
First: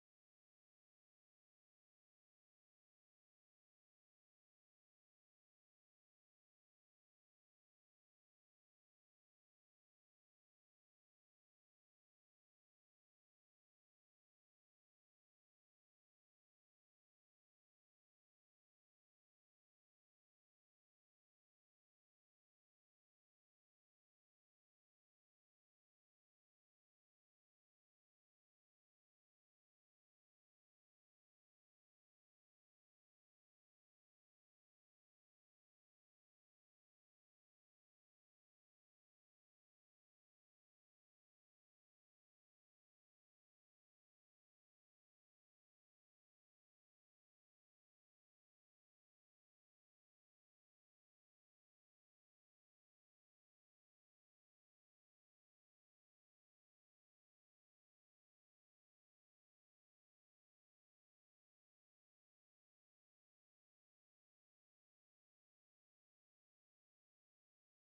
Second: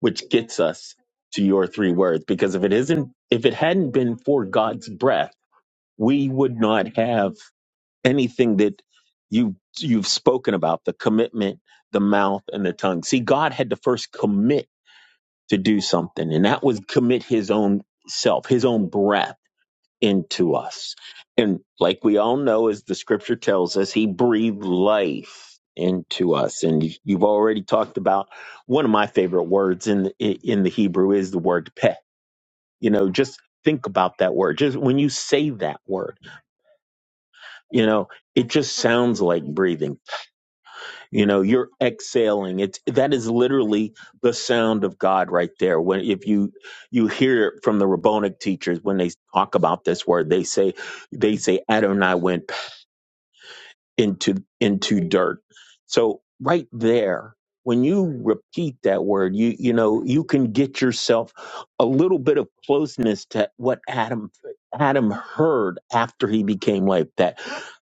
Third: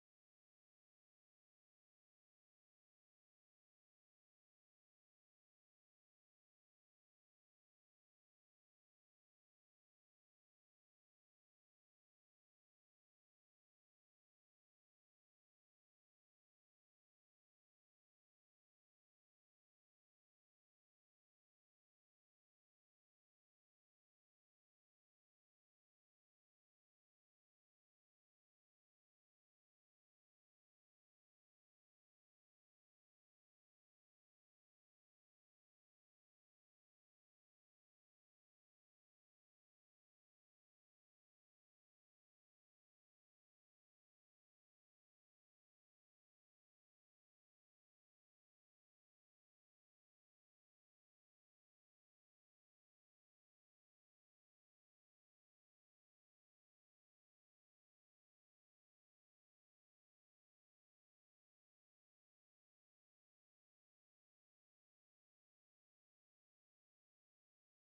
[SPEAKER 2] which gets us to your three words. Because if it isn't, if it hadn't been for God's breath, we would not have anything that you you've spoken about the commitment the mouth and the tongue see god had to first commit to do something. And that was commit his own self, his own breath into us. And like we all know, as the scripture tells us, he breathed life into us. And you- have already talked about one of my favorite words in the, in the Hebrew is the word peh. You know, just think about that word. Just when you say that word, you know, it just sounds like breathing. you know you're exhaling it's that is literally the sound of god right there when if you you hear it from the rabbinic teachers when they talk about this word they say they say adonai went into into dirt so right there when you repeat that word you you know you can get yourself a little bit of closeness to what adam adam heard after he became like that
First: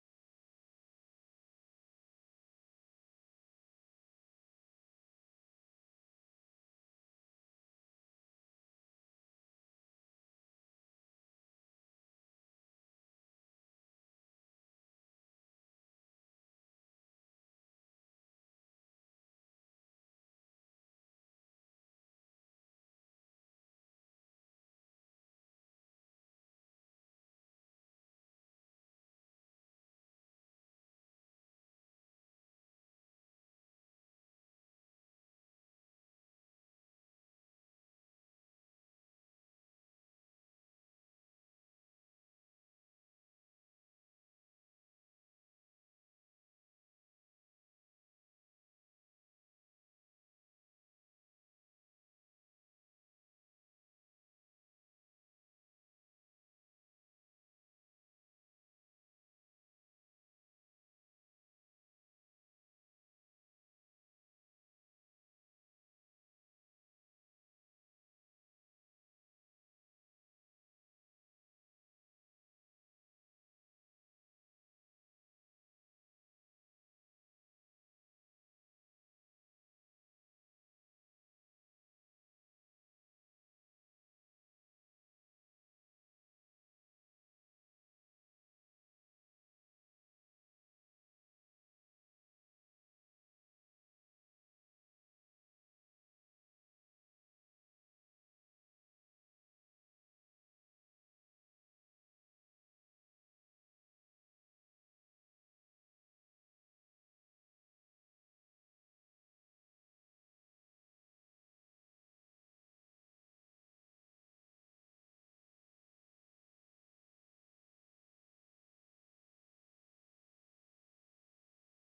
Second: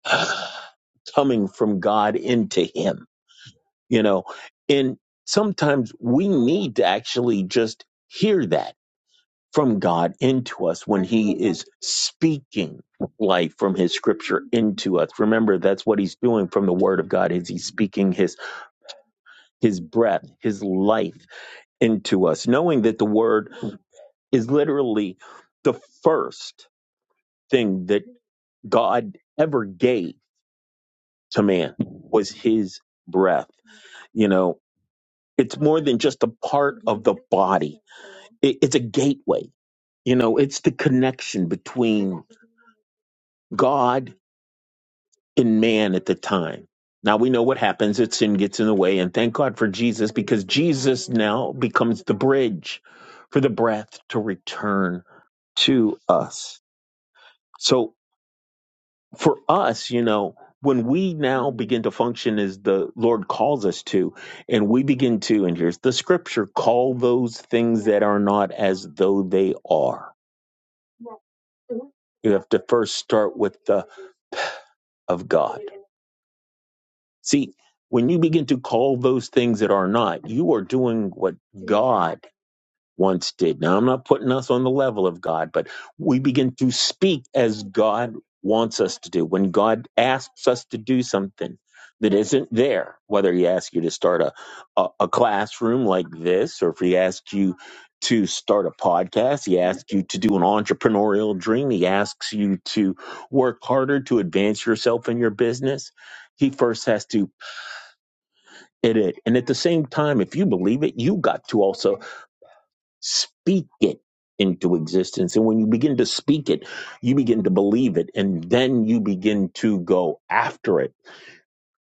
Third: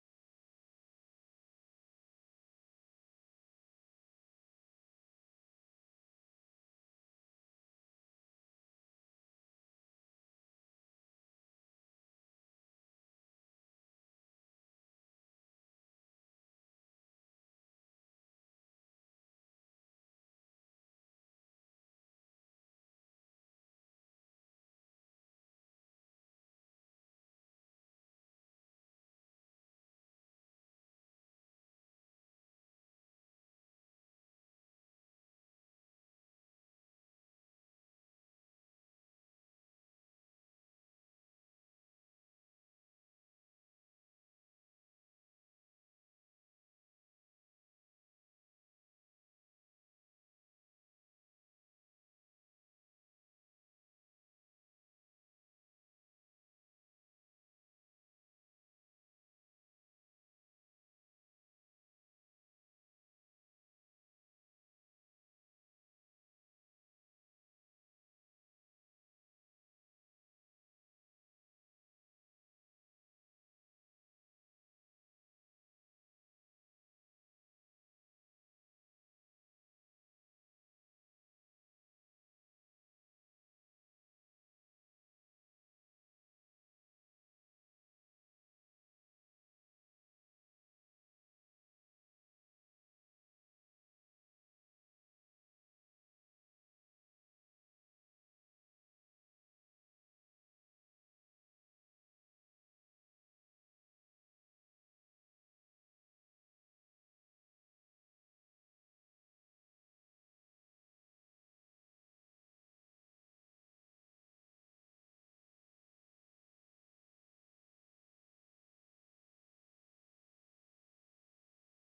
[SPEAKER 2] <sighs> coming from god into him you know and sometimes we need to actually just hear that from god into us when he is speaking life from his scripture into us remember that's what he's doing from the word of god is he's speaking his his breath his life into us knowing that the word is literally the first thing that god ever gave to man was his breath you know It's more than just a part of the body. It, it's a gateway. You know, it's the connection between God and man at the time. Now we know what happens. It's sin gets in the way, and thank God for Jesus because Jesus now becomes the bridge for the breath to return to us. So for us, you know, when we now begin to function as the Lord calls us to, and we begin to, and here's the scripture call those things that are not as though they are. You have to first start with the of God. See, when you begin to call those things that are not, you are doing what God once did. Now, I'm not putting us on the level of God, but we begin to speak as God wants us to do. When God asks us to do something that isn't there, whether He asks you to start a, a, a classroom like this, or if He asks you to start a podcast, He asks you to do an entrepreneurial dream, He asks you to work harder to advance yourself in your business. He first has to in it. And at the same time, if you believe it, you got to also Speak it into existence. And when you begin to speak it, you begin to believe it, and then you begin to go after it.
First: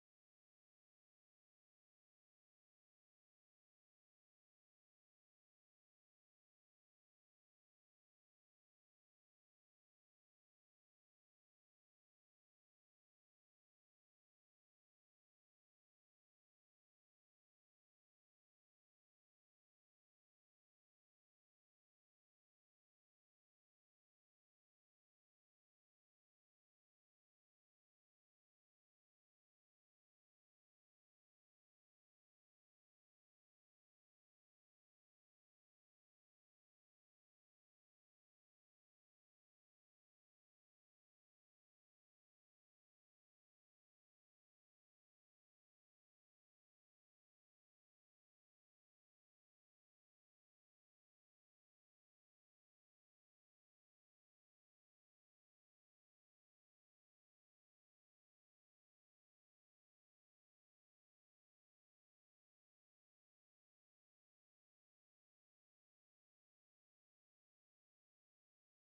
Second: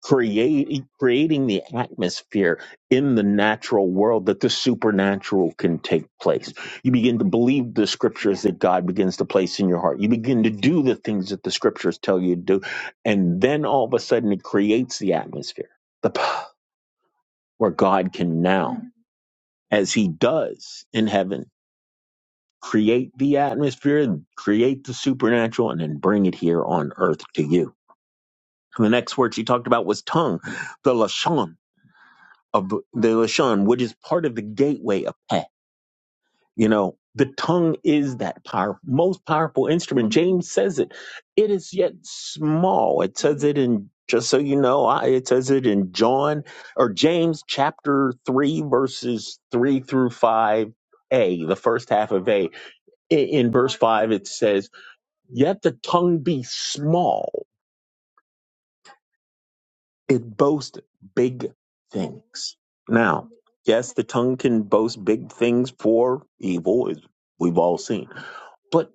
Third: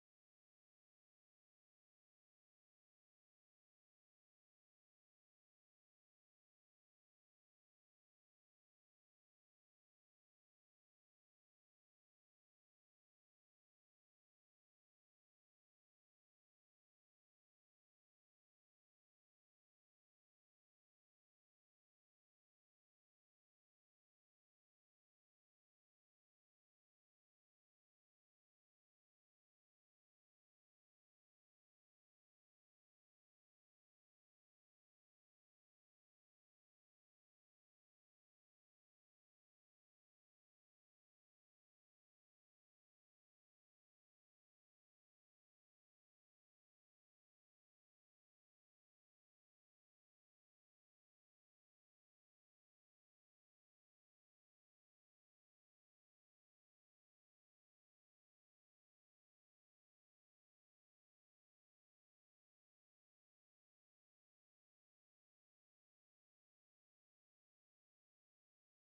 [SPEAKER 2] Create, creating the atmosphere in the natural world that the supernatural can take place. You begin to believe the scriptures that God begins to place in your heart. You begin to do the things that the scriptures tell you to do. And then all of a sudden it creates the atmosphere the, p- where God can now, as he does in heaven create the atmosphere, create the supernatural, and then bring it here on earth to you. And the next word she talked about was tongue, the lashon of the lashon, which is part of the gateway of peh. You know, the tongue is that power, most powerful instrument. James says it. It is yet small. It says it in just so you know, I, it says it in John or James chapter three, verses three through five. A, the first half of A. I- In verse 5, it says, Yet the tongue be small, it boasts big things. Now, yes, the tongue can boast big things for evil, as we've all seen. But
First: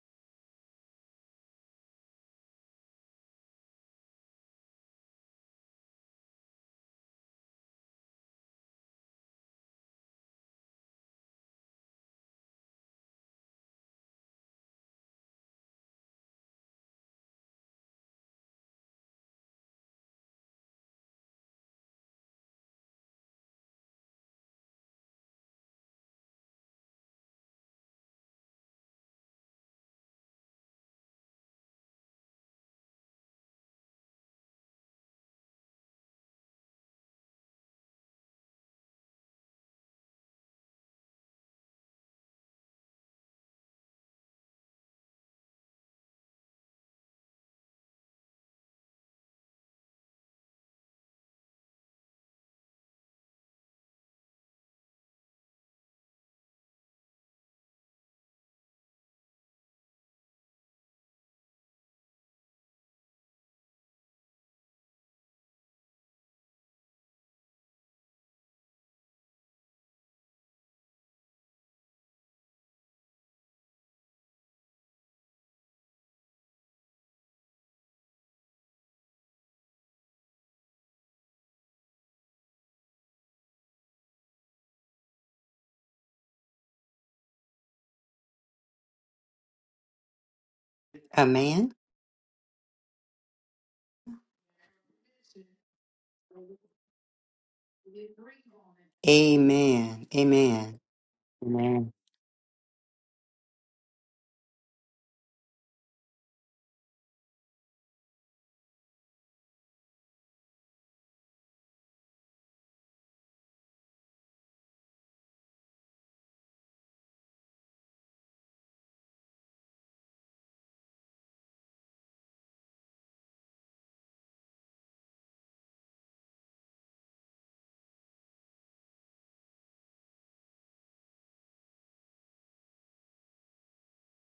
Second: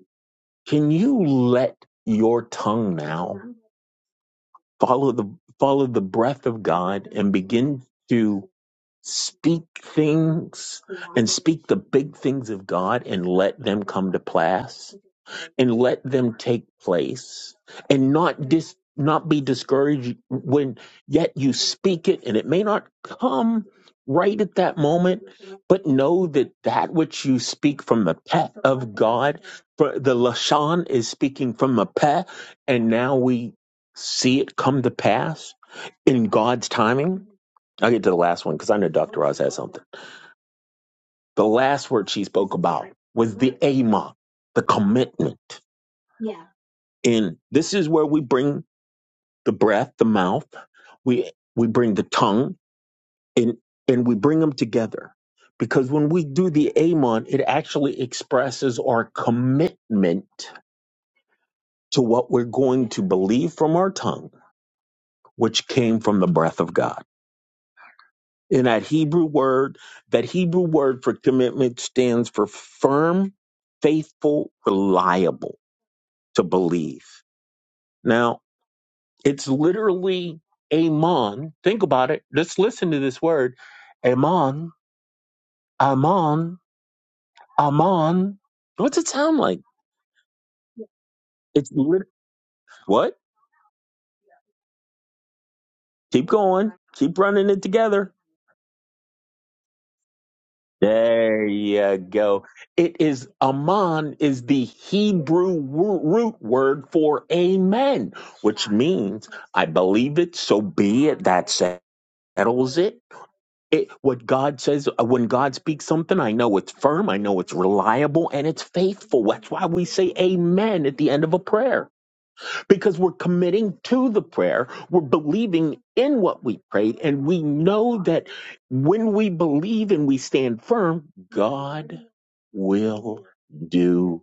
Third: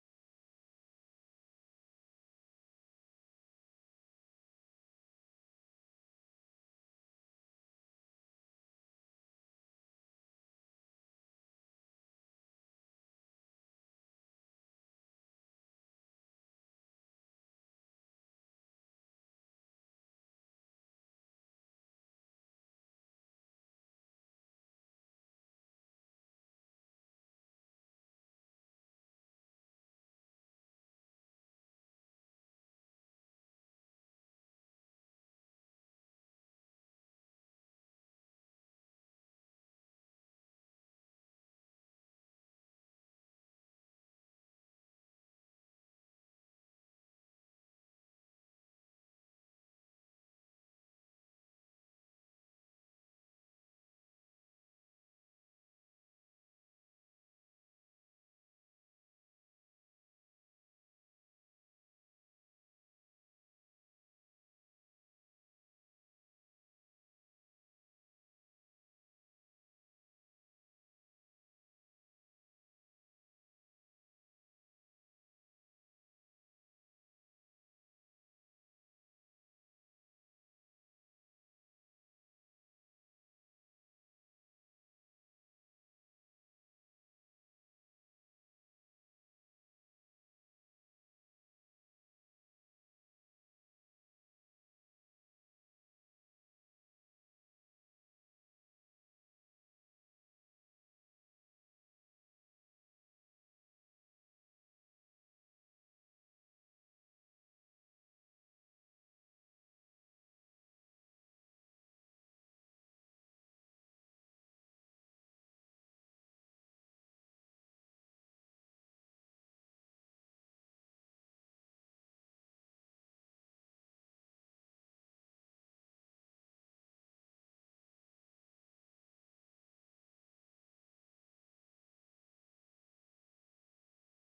[SPEAKER 2] can you let your tongue now follow the follow the breath of God and begin to speak things and speak the big things of God and let them come to pass? and let them take place and not dis not be discouraged when yet you speak it and it may not come right at that moment but know that that which you speak from the pet of god for the lashon is speaking from the pet and now we see it come to pass in god's timing i'll get to the last one because i know dr oz has something the last word she spoke about was the ama the commitment and this is where we bring the breath, the mouth, we we bring the tongue, and and we bring them together. Because when we do the Amon, it actually expresses our commitment to what we're going to believe from our tongue, which came from the breath of God. And that Hebrew word, that Hebrew word for commitment stands for firm, faithful, reliable to believe. Now, It's literally Amon. Think about it. Let's listen to this word. Amon, Amon, Amon. What's it sound like?
[SPEAKER 1] A man?
[SPEAKER 2] It's lit- what? Keep going. Keep running it
[SPEAKER 1] Amen.
[SPEAKER 2] together.
[SPEAKER 1] Amen. Amen.
[SPEAKER 2] There
[SPEAKER 1] Amen.
[SPEAKER 2] you go. It is Amon is the Hebrew wo- root word for amen, which means I believe it, so be it. That settles it. It, what God says, uh, when God speaks something, I know it's firm, I know it's reliable, and it's faithful. That's why we say amen at the end of a prayer, because we're committing to the prayer. We're believing in what we prayed, and we know that when we believe and we stand firm, God will do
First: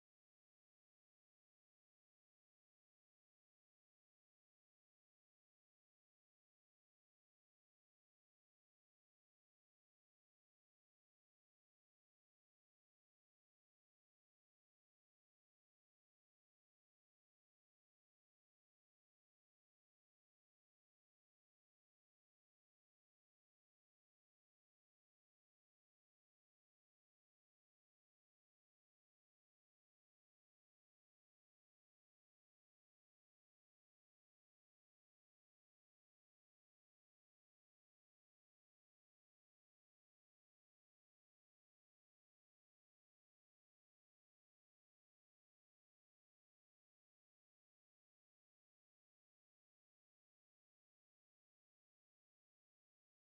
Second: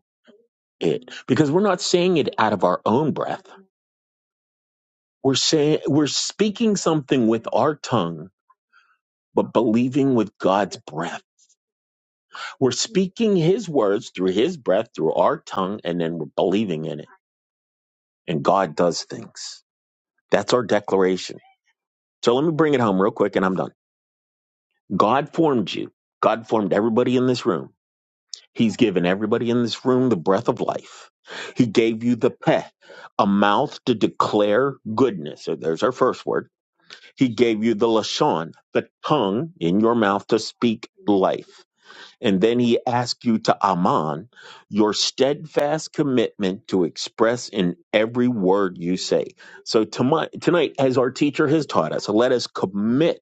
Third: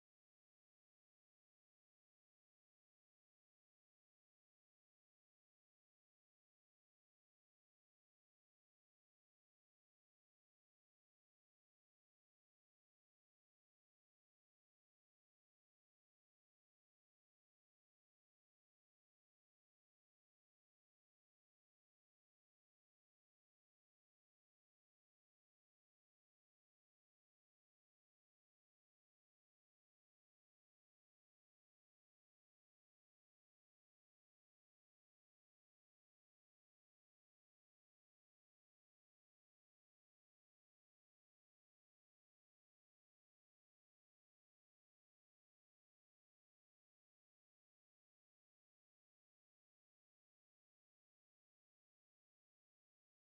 [SPEAKER 2] it. Because we're not saying it out of our own breath. We're saying, we're speaking something with our tongue, but believing with God's breath We're speaking His words through His breath, through our tongue, and then we're believing in it. And God does things. That's our declaration. So let me bring it home real quick and I'm done. God formed you, God formed everybody in this room. He's given everybody in this room the breath of life. He gave you the peh, a mouth to declare goodness. So there's our first word. He gave you the lashon, the tongue in your mouth to speak life. And then he asks you to aman, your steadfast commitment to express in every word you say. So tomi- tonight, as our teacher has taught us, let us commit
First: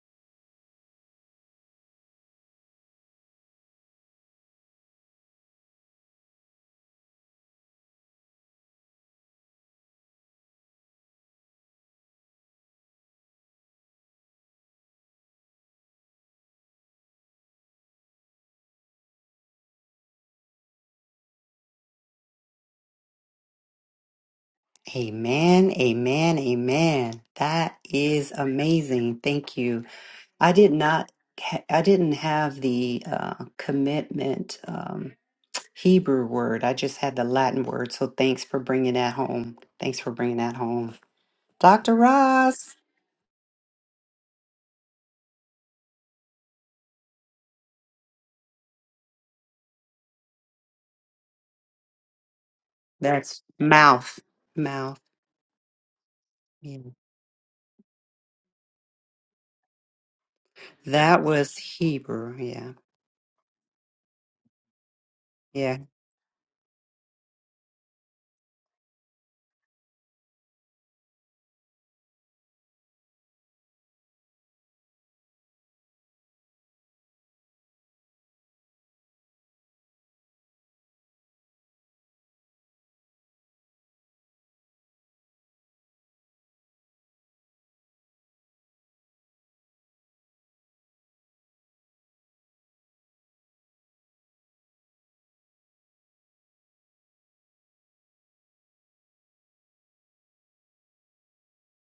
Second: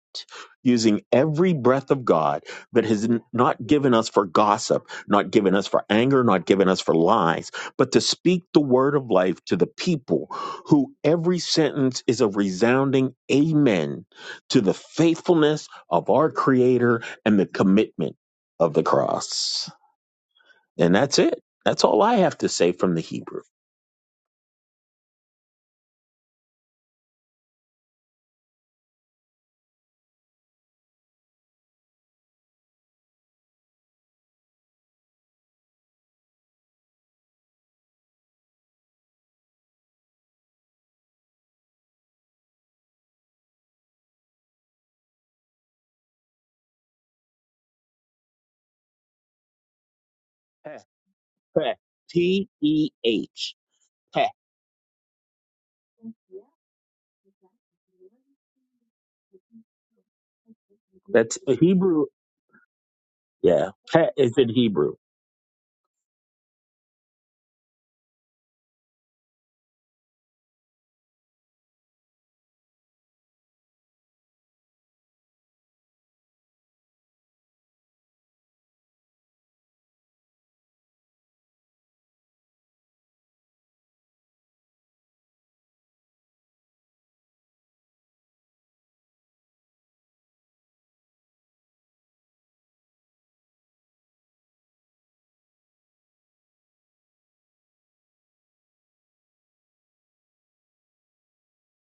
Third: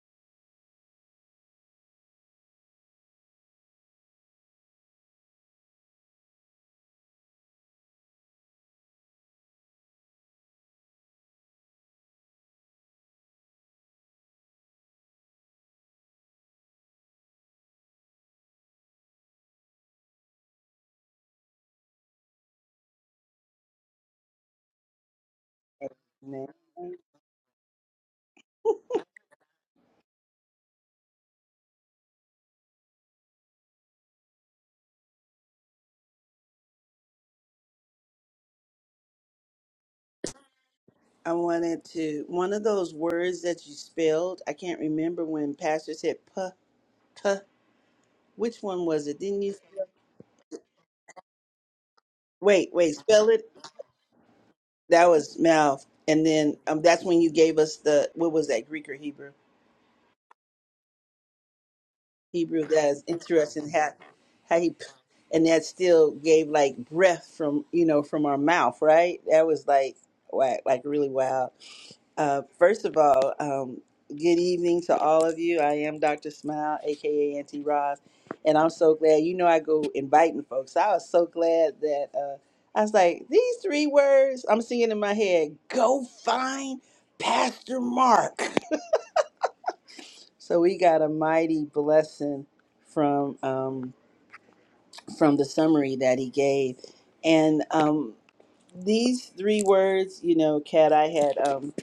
[SPEAKER 2] using every breath of God that has n- not given us for gossip, not given us for anger, not given us for lies, but to speak the word of life to the people who every sentence is a resounding amen to the faithfulness of our Creator and the commitment of the cross. And that's it. That's all I have to say from the Hebrew.
[SPEAKER 1] Amen.
[SPEAKER 3] Amen.
[SPEAKER 1] Amen. That is amazing. Thank you. I did not. ha- I didn't have the uh, commitment um, Hebrew word. I just had the Latin word. So thanks for bringing that home. Thanks for bringing that home,
[SPEAKER 3] I wanted
[SPEAKER 1] Doctor
[SPEAKER 3] to one of
[SPEAKER 1] Ross.
[SPEAKER 3] those words that you spelled. I can't remember when Pastor said puh tuh. Which one was it? Didn't you?
[SPEAKER 2] Peh, peh, P
[SPEAKER 3] Wait,
[SPEAKER 2] E
[SPEAKER 3] wait. Spell
[SPEAKER 1] That's
[SPEAKER 3] it.
[SPEAKER 2] H.
[SPEAKER 1] mouth.
[SPEAKER 2] Peh.
[SPEAKER 1] Mouth.
[SPEAKER 3] That was mouth, and then
[SPEAKER 1] Yeah.
[SPEAKER 3] um, that's when you gave us the what was that Greek or Hebrew?
[SPEAKER 1] That
[SPEAKER 2] That's
[SPEAKER 1] was Hebrew.
[SPEAKER 3] Hebrew
[SPEAKER 1] Yeah.
[SPEAKER 3] guy is interesting
[SPEAKER 2] yeah.
[SPEAKER 3] how
[SPEAKER 2] Peh is in
[SPEAKER 3] how he
[SPEAKER 2] Hebrew.
[SPEAKER 3] and that
[SPEAKER 1] Yeah.
[SPEAKER 3] still gave like breath from you know from our mouth, right? That was like wow, like really wild. Uh, first of all, um, good evening to all of you. I am Dr. Smile, aka Auntie Roz, and I'm so glad. You know, I go inviting folks. I was so glad that uh, I was like these three words. I'm singing in my head. Go find Pastor Mark. <laughs> So we got a mighty blessing from. Um, from the summary that he gave. And um, these three words, you know, Kat, I had um,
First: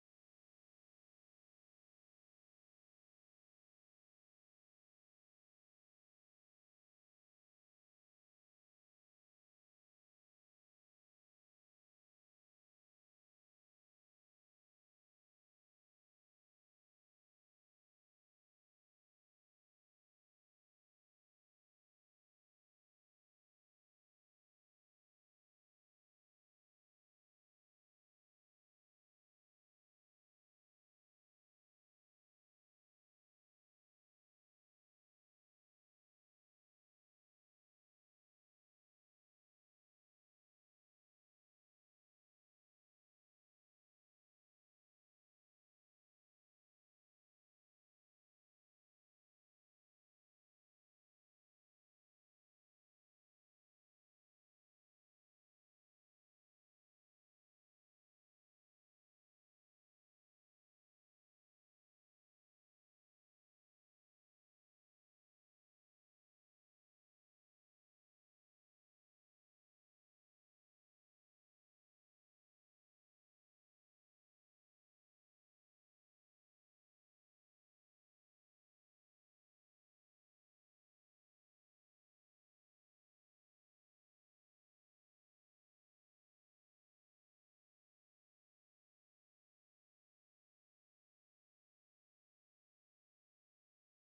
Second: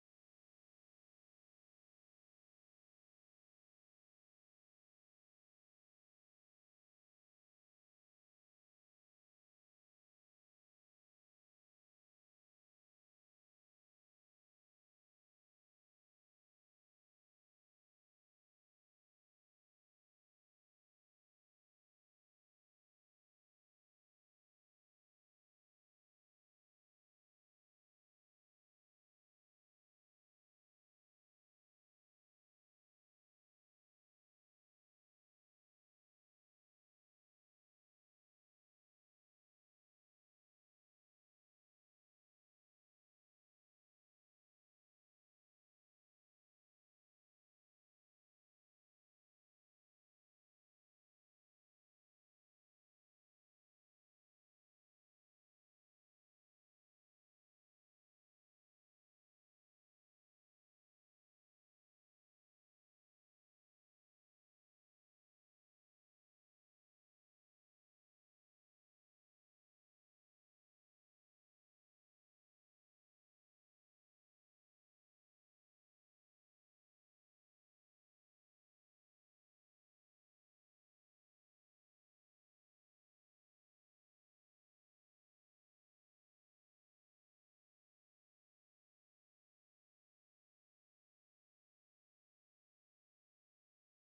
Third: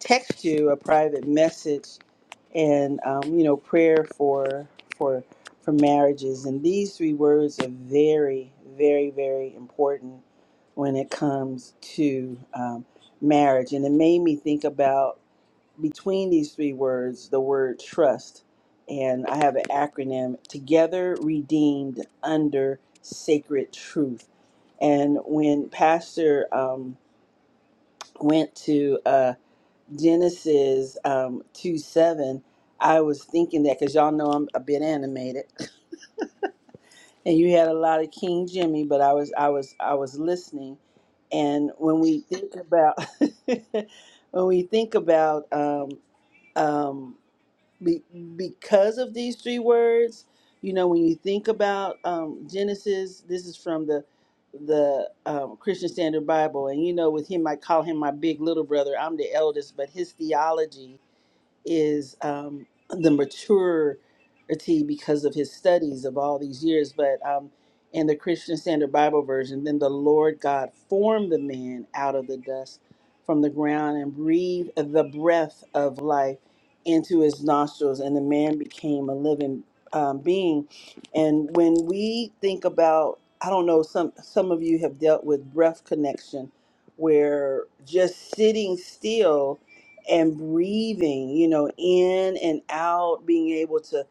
[SPEAKER 3] text you a private message and um, you know prayer for for for marriages and these three words are very very very important when it comes to um, marriage and it made me think about between these three words, the word trust, and I have an acronym Together Redeemed Under Sacred Truth. And when Pastor um, went to uh, Genesis um, 2 7, I was thinking that because y'all know I'm a bit animated, and you had a lot of King Jimmy, but I was I was I was listening, and when we think about <laughs> when we think about um, um, be, because of these three words you know when you think about um, genesis this is from the the um, christian standard bible and you know with him i call him my big little brother i'm the eldest but his theology is um, the maturity because of his studies of all these years. But um, in the Christian Standard Bible Version, then the Lord God formed the man out of the dust from the ground and breathed the breath of life into his nostrils, and the man became a living um, being. And when we think about, I don't know, some some of you have dealt with breath connection, where just sitting still and breathing, you know, in and out, being able to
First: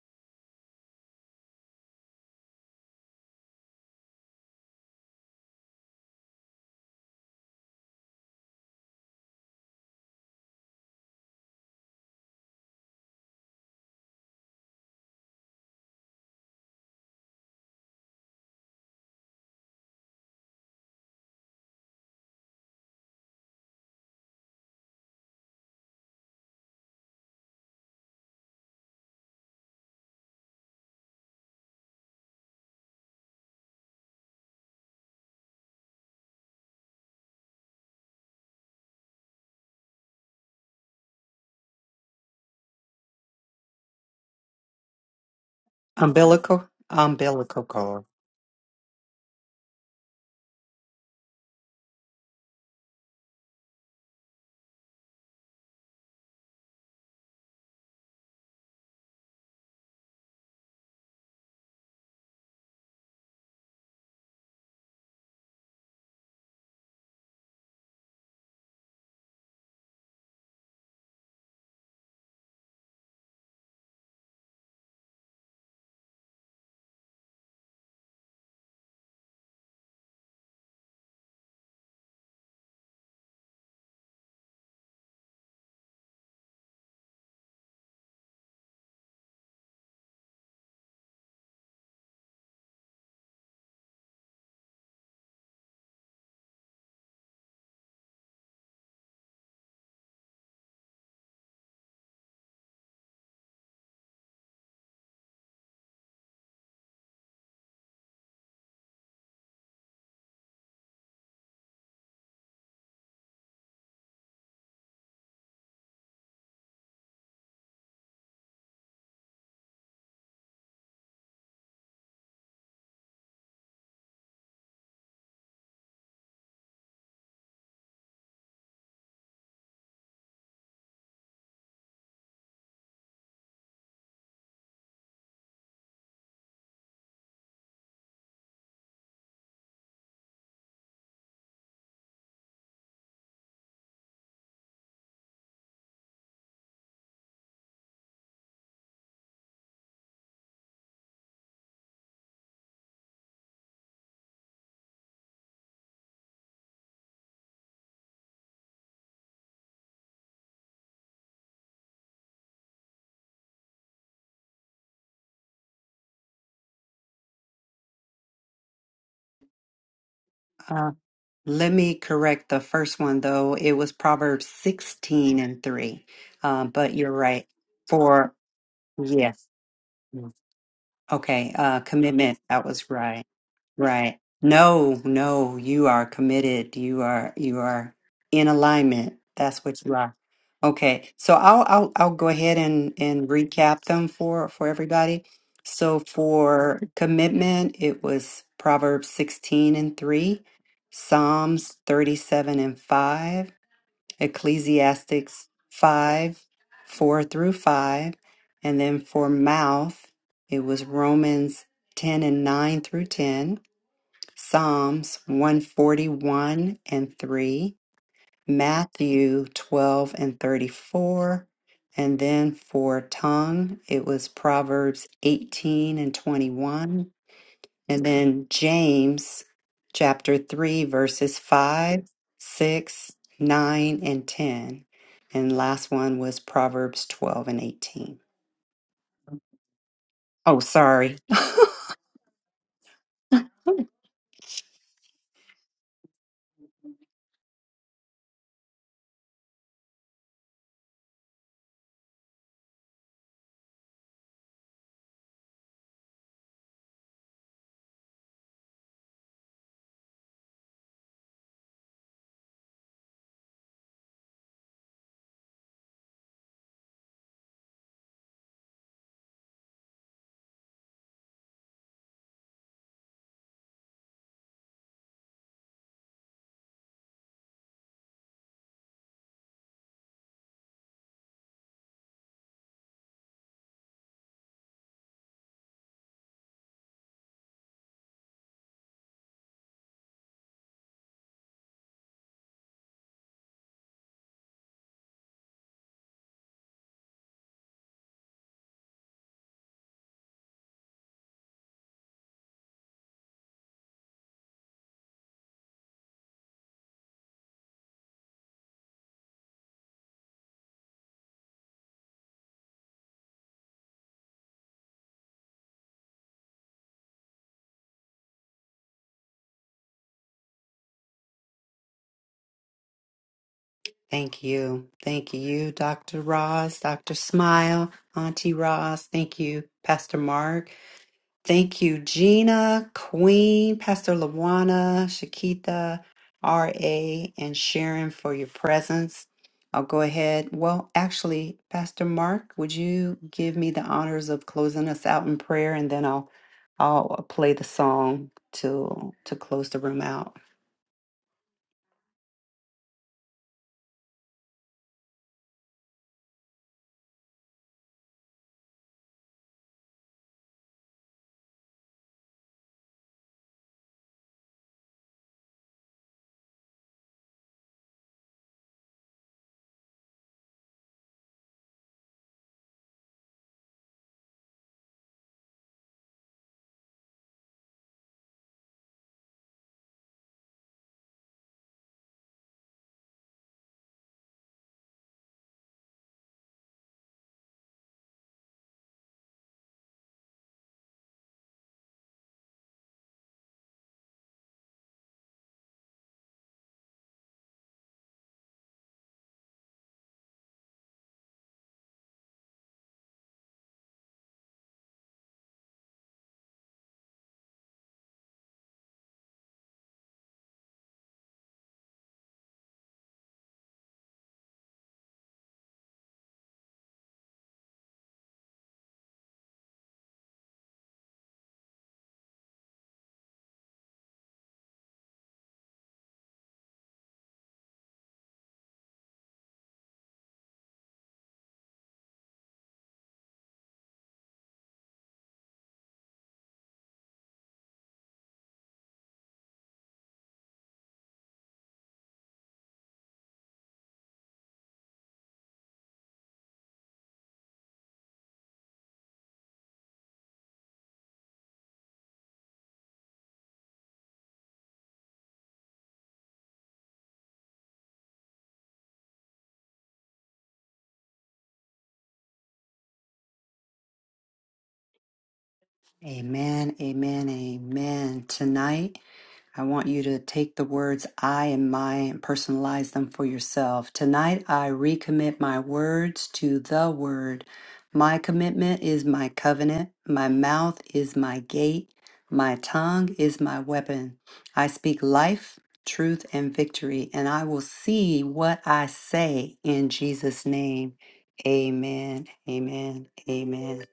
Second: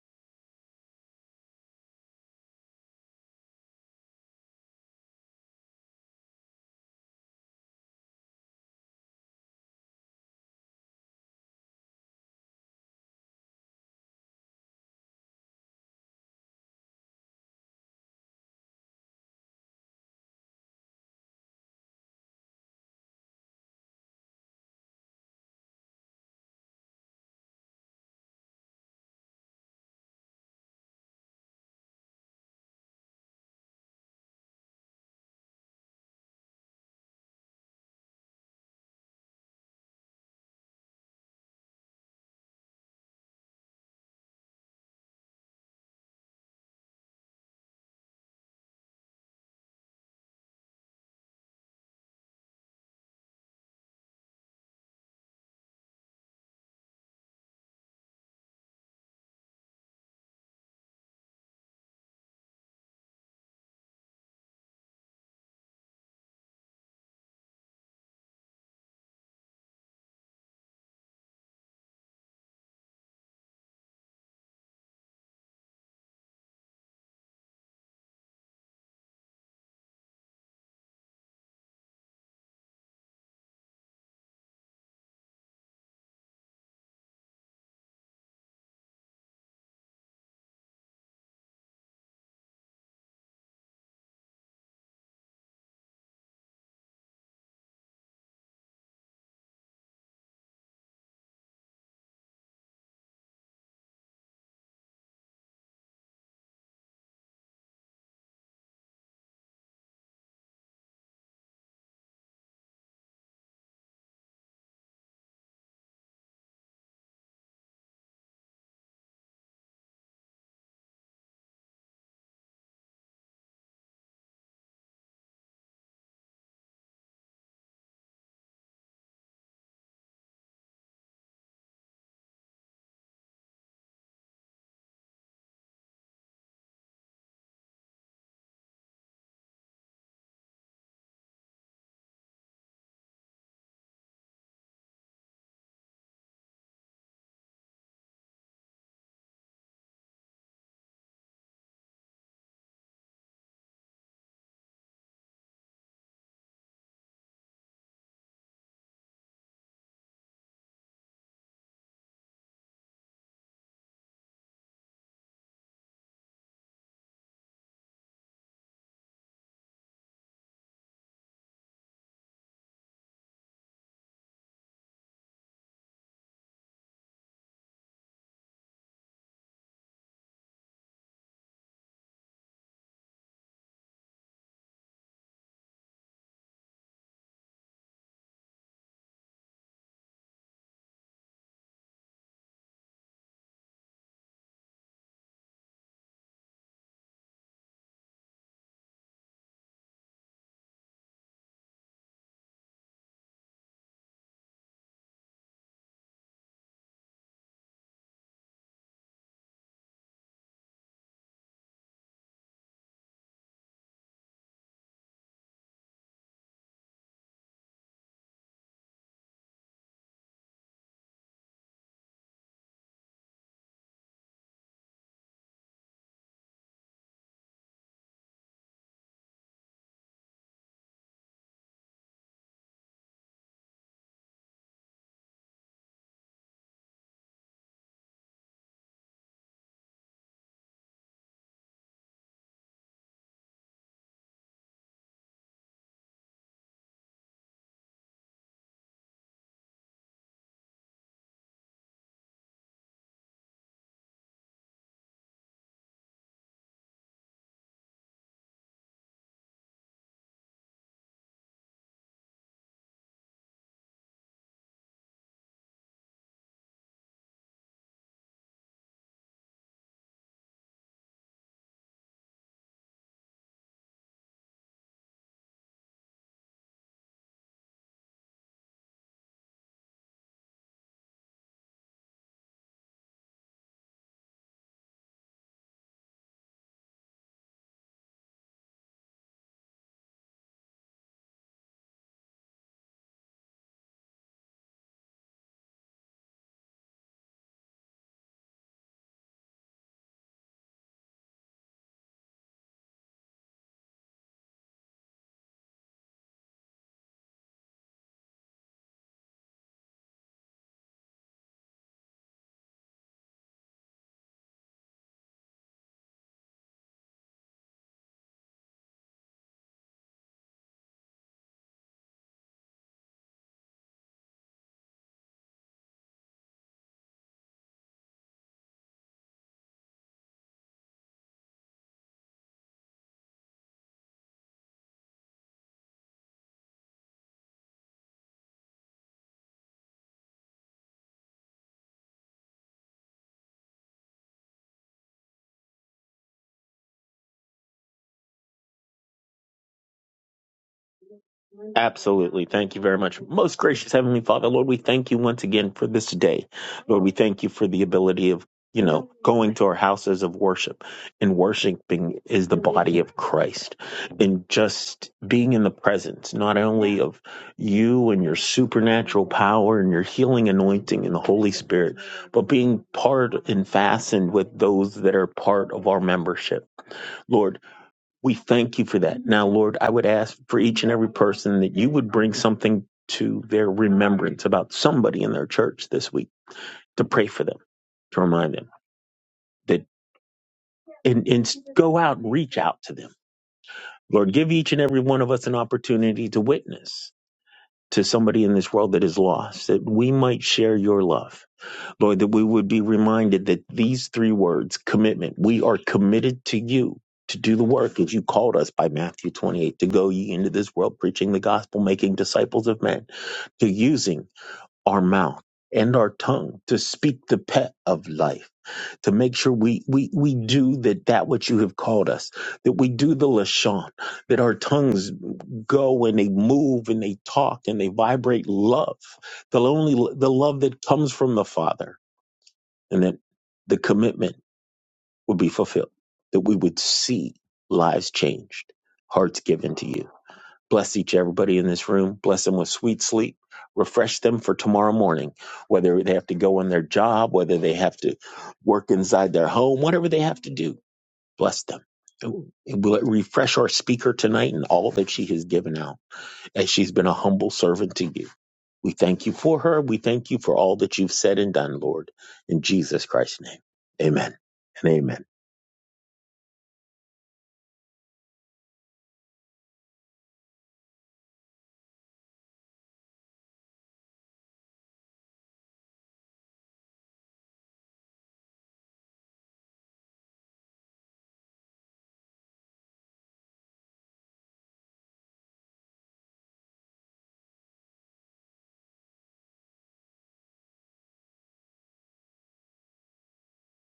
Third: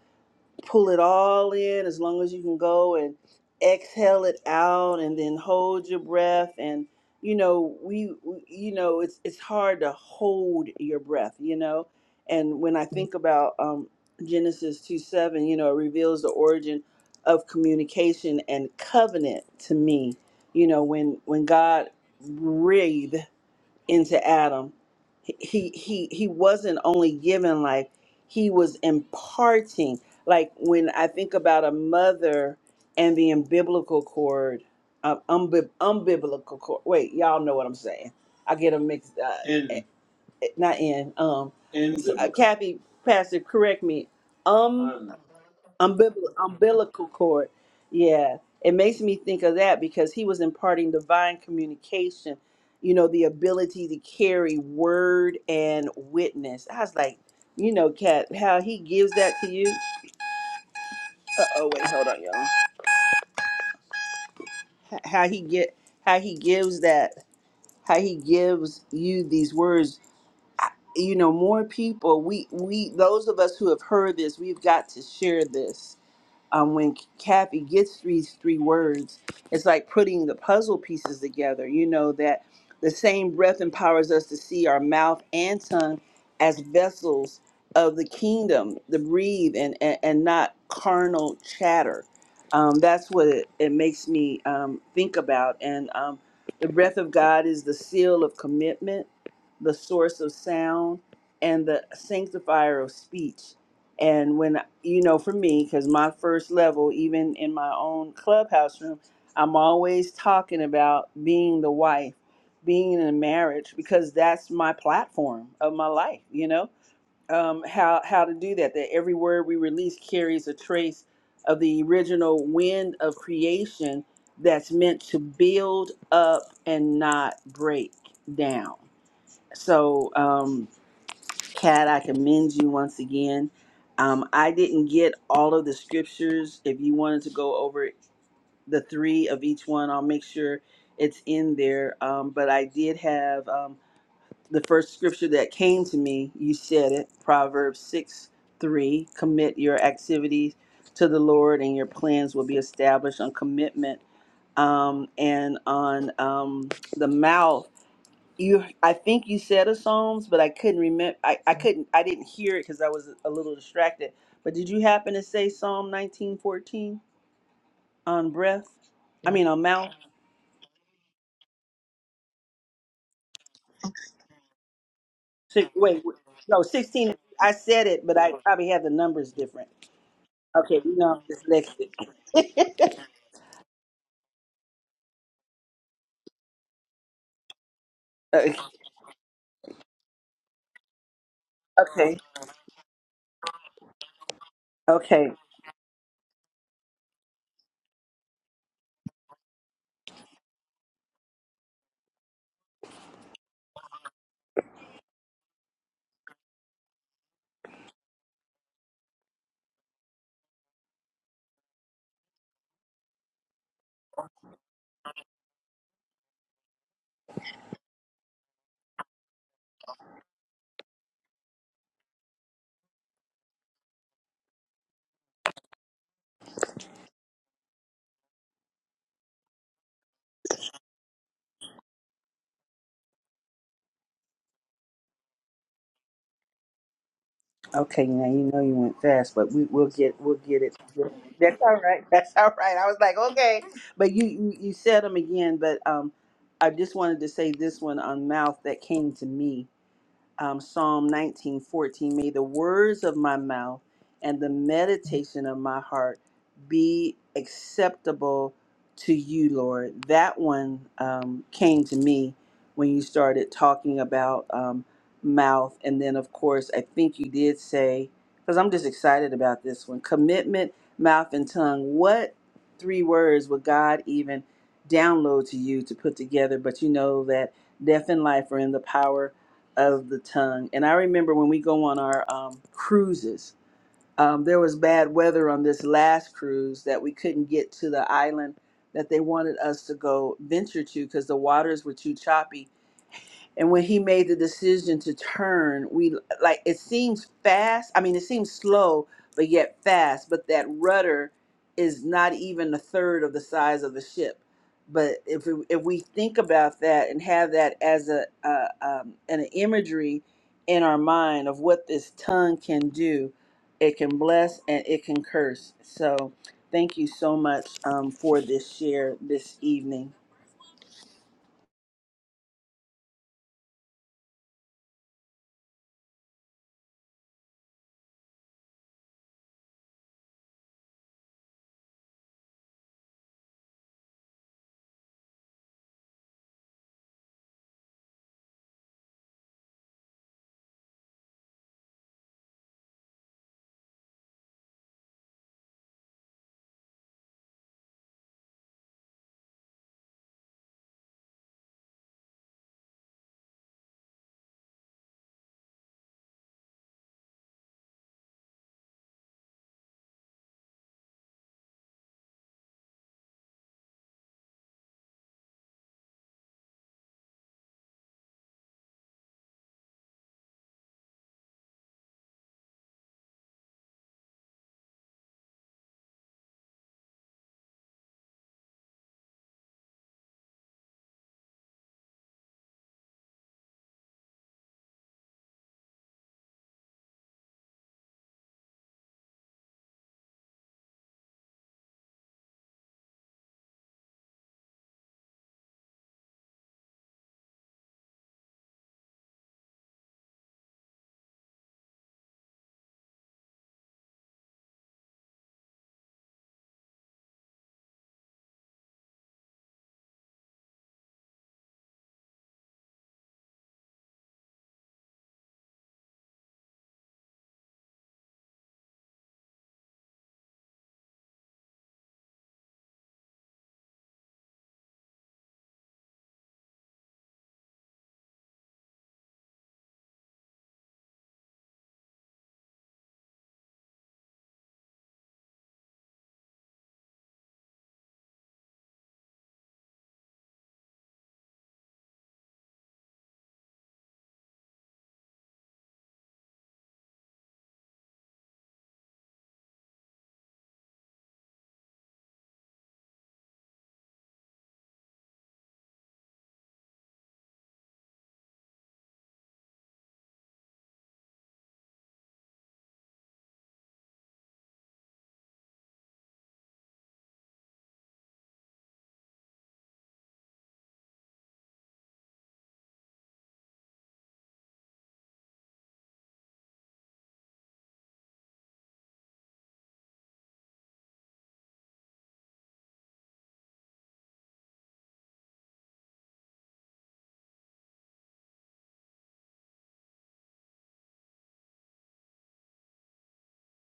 [SPEAKER 3] pull it all in as long as you can go and exhale it out and then hold your breath and you know, we we- you know, it's it's hard to hold your breath, you know. And when I think about um Genesis 2 7, you know, it reveals the origin of communication and covenant to me. You know, when when God breathed into Adam. He he he wasn't only giving life, he was imparting. Like when I think about a mother and the umbilical cord, um, umbi- umbilical cord. Wait, y'all know what I'm saying. I get them mixed. Uh, In. eh, eh, Not in. Um, so, uh, Kathy, Pastor, correct me. Um umbilical,
[SPEAKER 1] Umbilical.
[SPEAKER 3] umbilical cord.
[SPEAKER 1] Umbilical cord.
[SPEAKER 3] Yeah, it makes me think of that because he was imparting divine communication, you know, the ability to carry word and witness. I was like, you know, Kat, how he gives that to you. Uh oh, wait, hold on, y'all. H- How he get, how he gives that, how he gives you these words. I- You know, more people. We we those of us who have heard this, we've got to share this um, when Kathy gets these three words, it's like putting the puzzle pieces together. You know, that the same breath empowers us to see our mouth and tongue as vessels of the kingdom, to breathe and, and, and not carnal chatter. Um, that's what it, it makes me um, think about. And um, the breath of God is the seal of commitment, the source of sound, and the sanctifier of speech. And when, you know, for me, because my first level, even in my own clubhouse room, I'm always talking about being the wife, being in a marriage, because that's my platform of my life, you know? Um, how, how to do that, that every word we release carries a trace of the original wind of creation that's meant to build up and not break down. So, um, Kat, I commend you once again. Um, I didn't get all of the scriptures. If you wanted to go over the three of each one, I'll make sure it's in there. Um, but I did have um, the first scripture that came to me. You said it Proverbs 6 3. Commit your activities to the Lord, and your plans will be established on commitment um, and on um, the mouth you i think you said a psalms but i couldn't remember i, I couldn't i didn't hear it because i was a little distracted but did you happen to say psalm 1914 on breath i mean on mouth
[SPEAKER 1] Uh, let me correct the first one, though. It was Proverbs 16 and
[SPEAKER 3] six, wait
[SPEAKER 1] 3.
[SPEAKER 3] wait, no
[SPEAKER 1] Um, but you're
[SPEAKER 3] 16
[SPEAKER 1] right.
[SPEAKER 3] i said it but
[SPEAKER 1] For,
[SPEAKER 3] i probably had the numbers
[SPEAKER 1] yes.
[SPEAKER 3] different okay you know
[SPEAKER 1] Okay.
[SPEAKER 3] i'm
[SPEAKER 1] Uh,
[SPEAKER 3] dyslexic
[SPEAKER 1] commitment. That was right. Right. No, no, you are committed. You are, you are in
[SPEAKER 3] Uh,
[SPEAKER 1] alignment. That's what you are. Okay, so I'll I'll I'll
[SPEAKER 3] okay
[SPEAKER 1] go ahead and and recap them for for everybody.
[SPEAKER 3] okay
[SPEAKER 1] So for commitment, it was Proverbs 16 and 3, Psalms 37 and 5, Ecclesiastics 5, 4 through 5, and then for mouth, it was Romans 10 and 9 through 10, Psalms 141 and 3, Matthew 12 and 34. And then for tongue, it was Proverbs 18 and 21. And then James chapter 3, verses 5, 6, 9, and 10. And last one was Proverbs 12 and
[SPEAKER 3] Okay,
[SPEAKER 1] 18.
[SPEAKER 3] now you know you went fast, but we, we'll get we'll
[SPEAKER 1] Oh,
[SPEAKER 3] get it.
[SPEAKER 1] sorry.
[SPEAKER 3] That's all right. <laughs> That's all right. I was like, okay, but you you, you said them again. But um, I just wanted to say this one on mouth that came to me um, Psalm 19:14, may the words of my mouth and the meditation of my heart be acceptable to you, Lord. That one um, came to me when you started talking about um, mouth, and then of course I think you did say because I'm just excited about this one: commitment, mouth, and tongue. What three words would God even download to you to put together? But you know that death and life are in the power of the tongue. And I remember when we go on our um, cruises, um, there was bad weather on this last cruise that we couldn't get to the island that they wanted us to go venture to because the waters were too choppy and when he made the decision to turn we like it seems fast i mean it seems slow but yet fast but that rudder is not even a third of the size of the ship but if we, if we think about that and have that as a uh, um, an imagery in our mind of what this tongue can do it can bless and it can curse so thank you so much um, for this share this evening
[SPEAKER 1] Thank you. Thank you, Dr. Ross, Dr. Smile, Auntie Ross. Thank you, Pastor Mark. Thank you, Gina, Queen, Pastor Lawana, Shakita, R.A., and Sharon for your presence. I'll go ahead. Well, actually, Pastor Mark, would you give me the honors of closing us out in prayer, and then I'll I'll uh, play the song to to close the room out.
[SPEAKER 2] Absolutely. Thank you very much. Most gracious Heavenly Father, Lord, we thank you once again for this day. Lord, we thank you for the ability of, you know, going to our houses of worship and worshiping is the body of Christ and just being in the presence, not only of you and your supernatural power and your healing anointing and the Holy Spirit, but being part and fastened with those that are part of our membership. Lord, we thank you for that. Now, Lord, I would ask for each and every person that you would bring something to their remembrance about somebody in their church this week to pray for them, to remind them that, and, and go out and reach out to them. Lord, give each and every one of us an opportunity to witness to somebody in this world that is lost, that we might share your love Lord, that we would be reminded that these three words, commitment, we are committed to you to do the work as you called us by Matthew 28 to go ye into this world preaching the gospel, making disciples of men, to using our mouth and our tongue to speak the pet of life, to make sure we, we, we do that, that which you have called us, that we do the Lashon, that our tongues go and they move and they talk and they vibrate love, the only, the love that comes from the Father and that the commitment would be fulfilled, that we would see lives changed, hearts given to you. Bless each everybody in this room. Bless them with sweet sleep. Refresh them for tomorrow morning, whether they have to go on their job, whether they have to work inside their home, whatever they have to do. Bless them. And Will it refresh our speaker tonight and all that she has given out as she's been a humble servant to you? We thank you for her. We thank you for all that you've said and done, Lord. In Jesus Christ's name, amen and amen.
[SPEAKER 1] Amen. Amen. Amen. Tonight. I want you to take the words I and my and personalize them for yourself. Tonight, I recommit my words to the word. My commitment is my covenant. My mouth is my gate. My tongue is my weapon. I speak life, truth, and victory, and I will see what I say in Jesus' name. Amen. Amen. Amen.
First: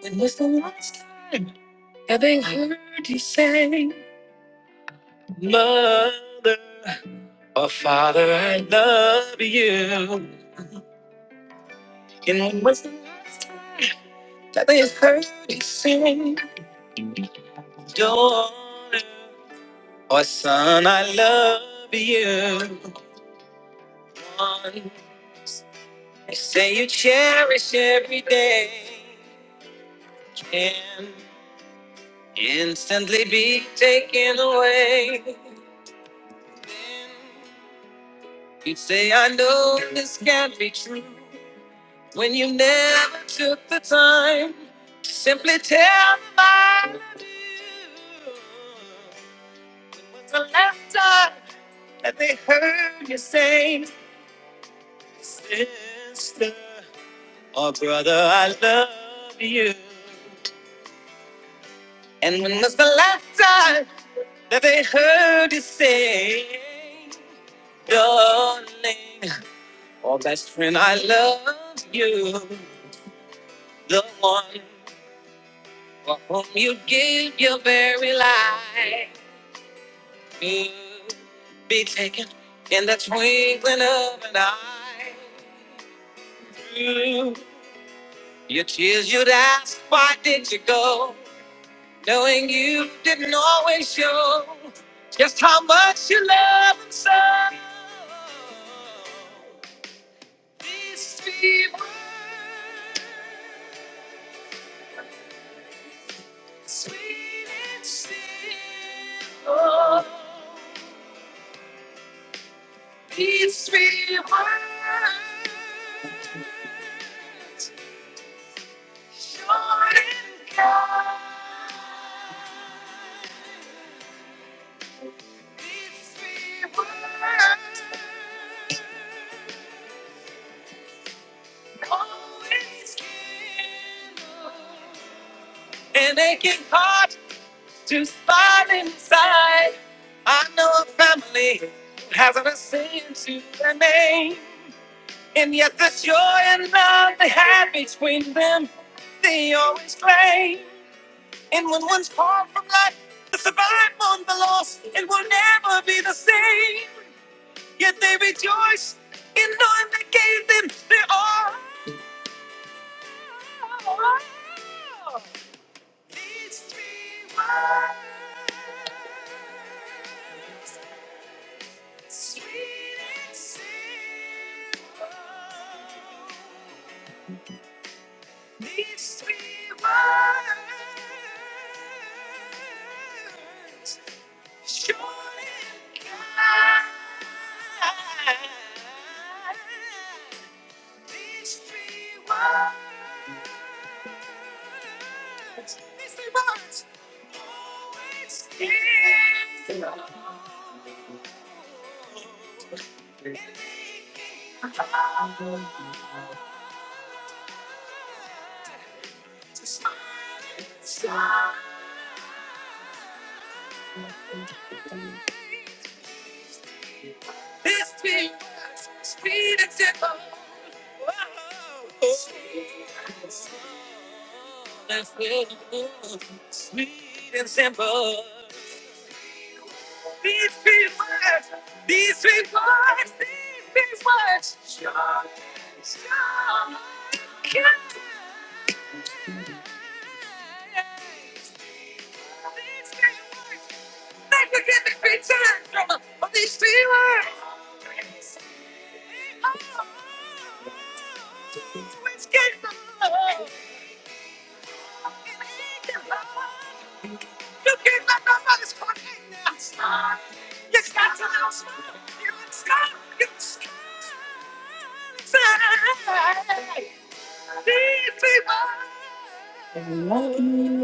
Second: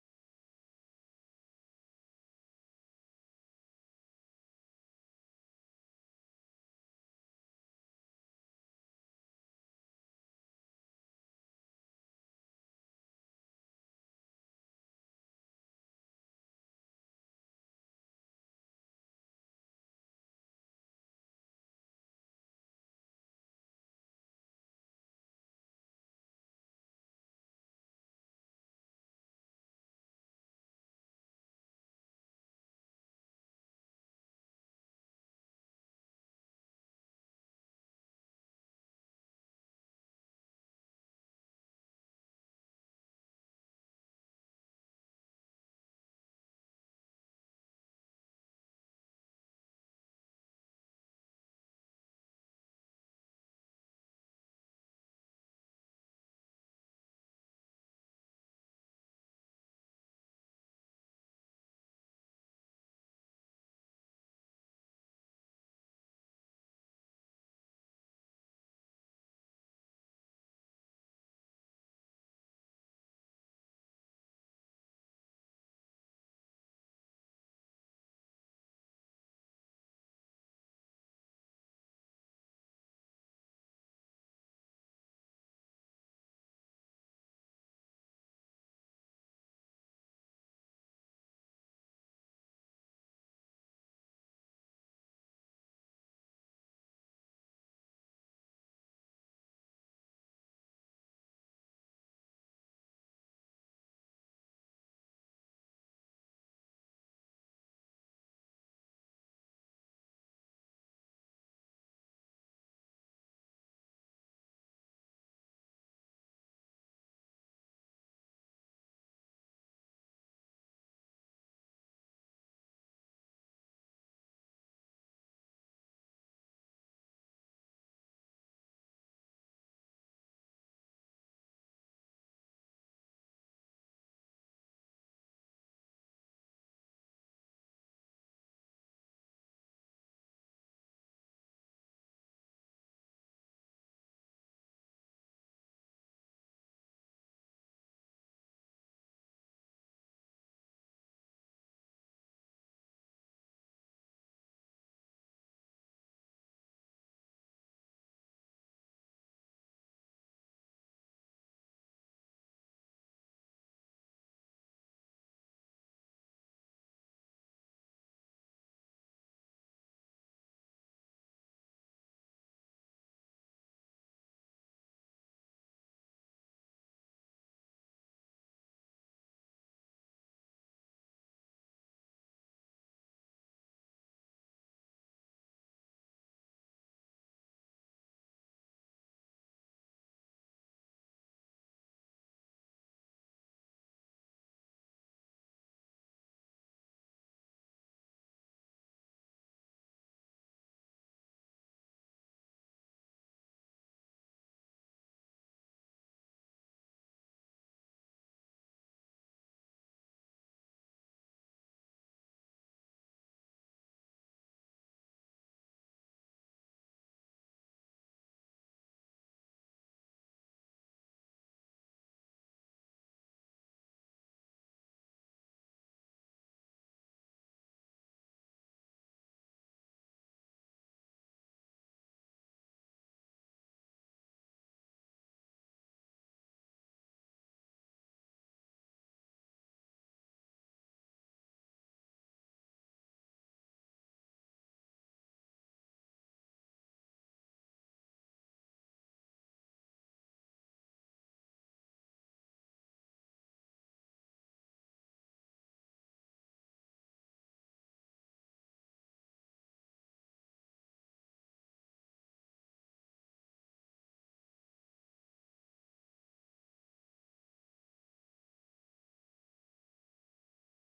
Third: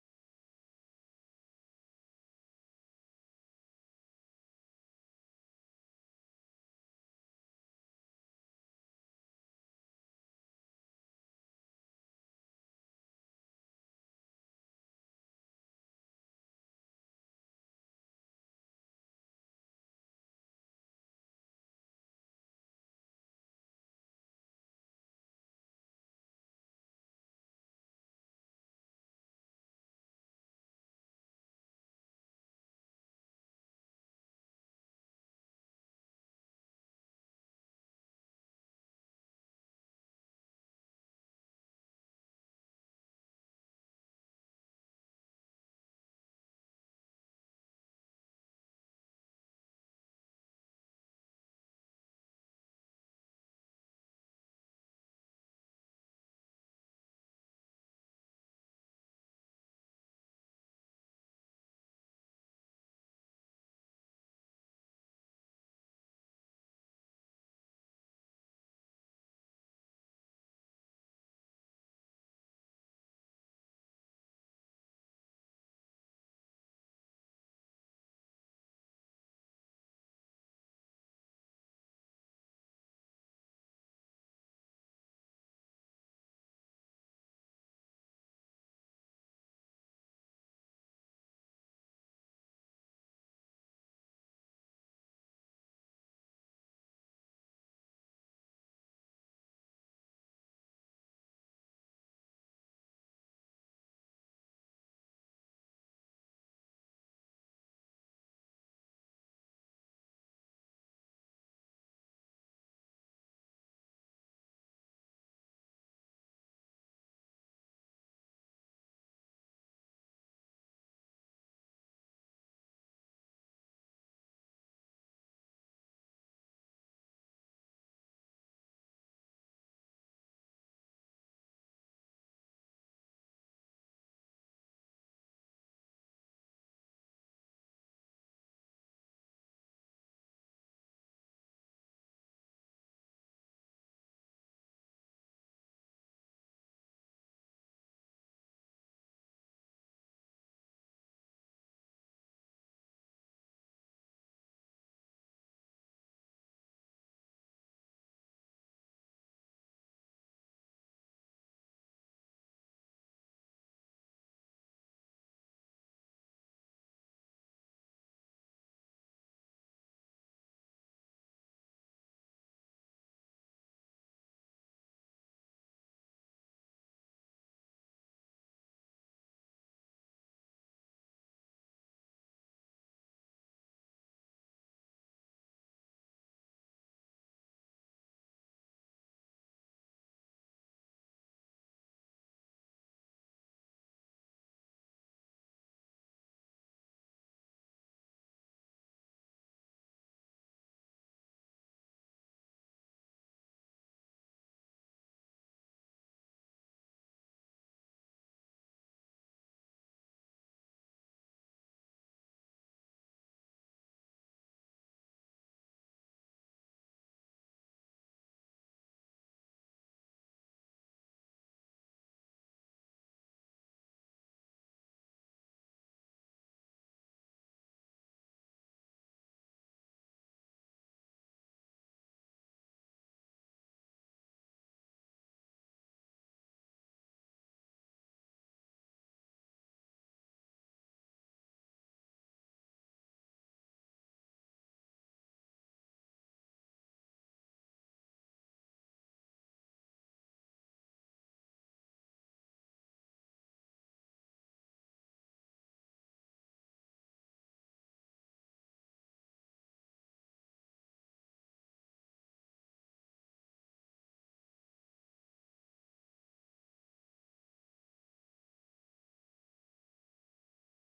[SPEAKER 1] When was the last time having heard you say? Mother or father, I love you. And when was the last time that they heard you sing? Daughter or son, I love you. One, you say you cherish every day. Can instantly be taken away. Then you say, I know this can't be true. when you never took the time to simply tell them, I do. When was the last time that they heard you say, Sister or brother, I love you? And when was the last time that they heard you say, Darling or best friend, I love you? The one. For whom you give your very life you to be taken in the twinkling of an eye. Through your tears, you'd ask, why did you go? Knowing you didn't always show just how much you love and so. These few words Sweet and still, oh, peace be words, short and kind. Peace be words, always give. And they can part. to find inside. I know a family that hasn't a sin to their name, and yet the joy and love they had between them, they always claim. And when one's torn from life, the survival and the loss, it will never be the same. Yet they rejoice in knowing they gave them their all. These three words, sweet and simple. These three words, short and kind. These three words. These three words. Always here. And making us smile inside. These three words. Speed and tempo. Whoa. Speed and tempo. Sweet and simple. These three words, these three words, these three words. Sure, sure, yeah. These three words, they could get the creature from these three words. I love you.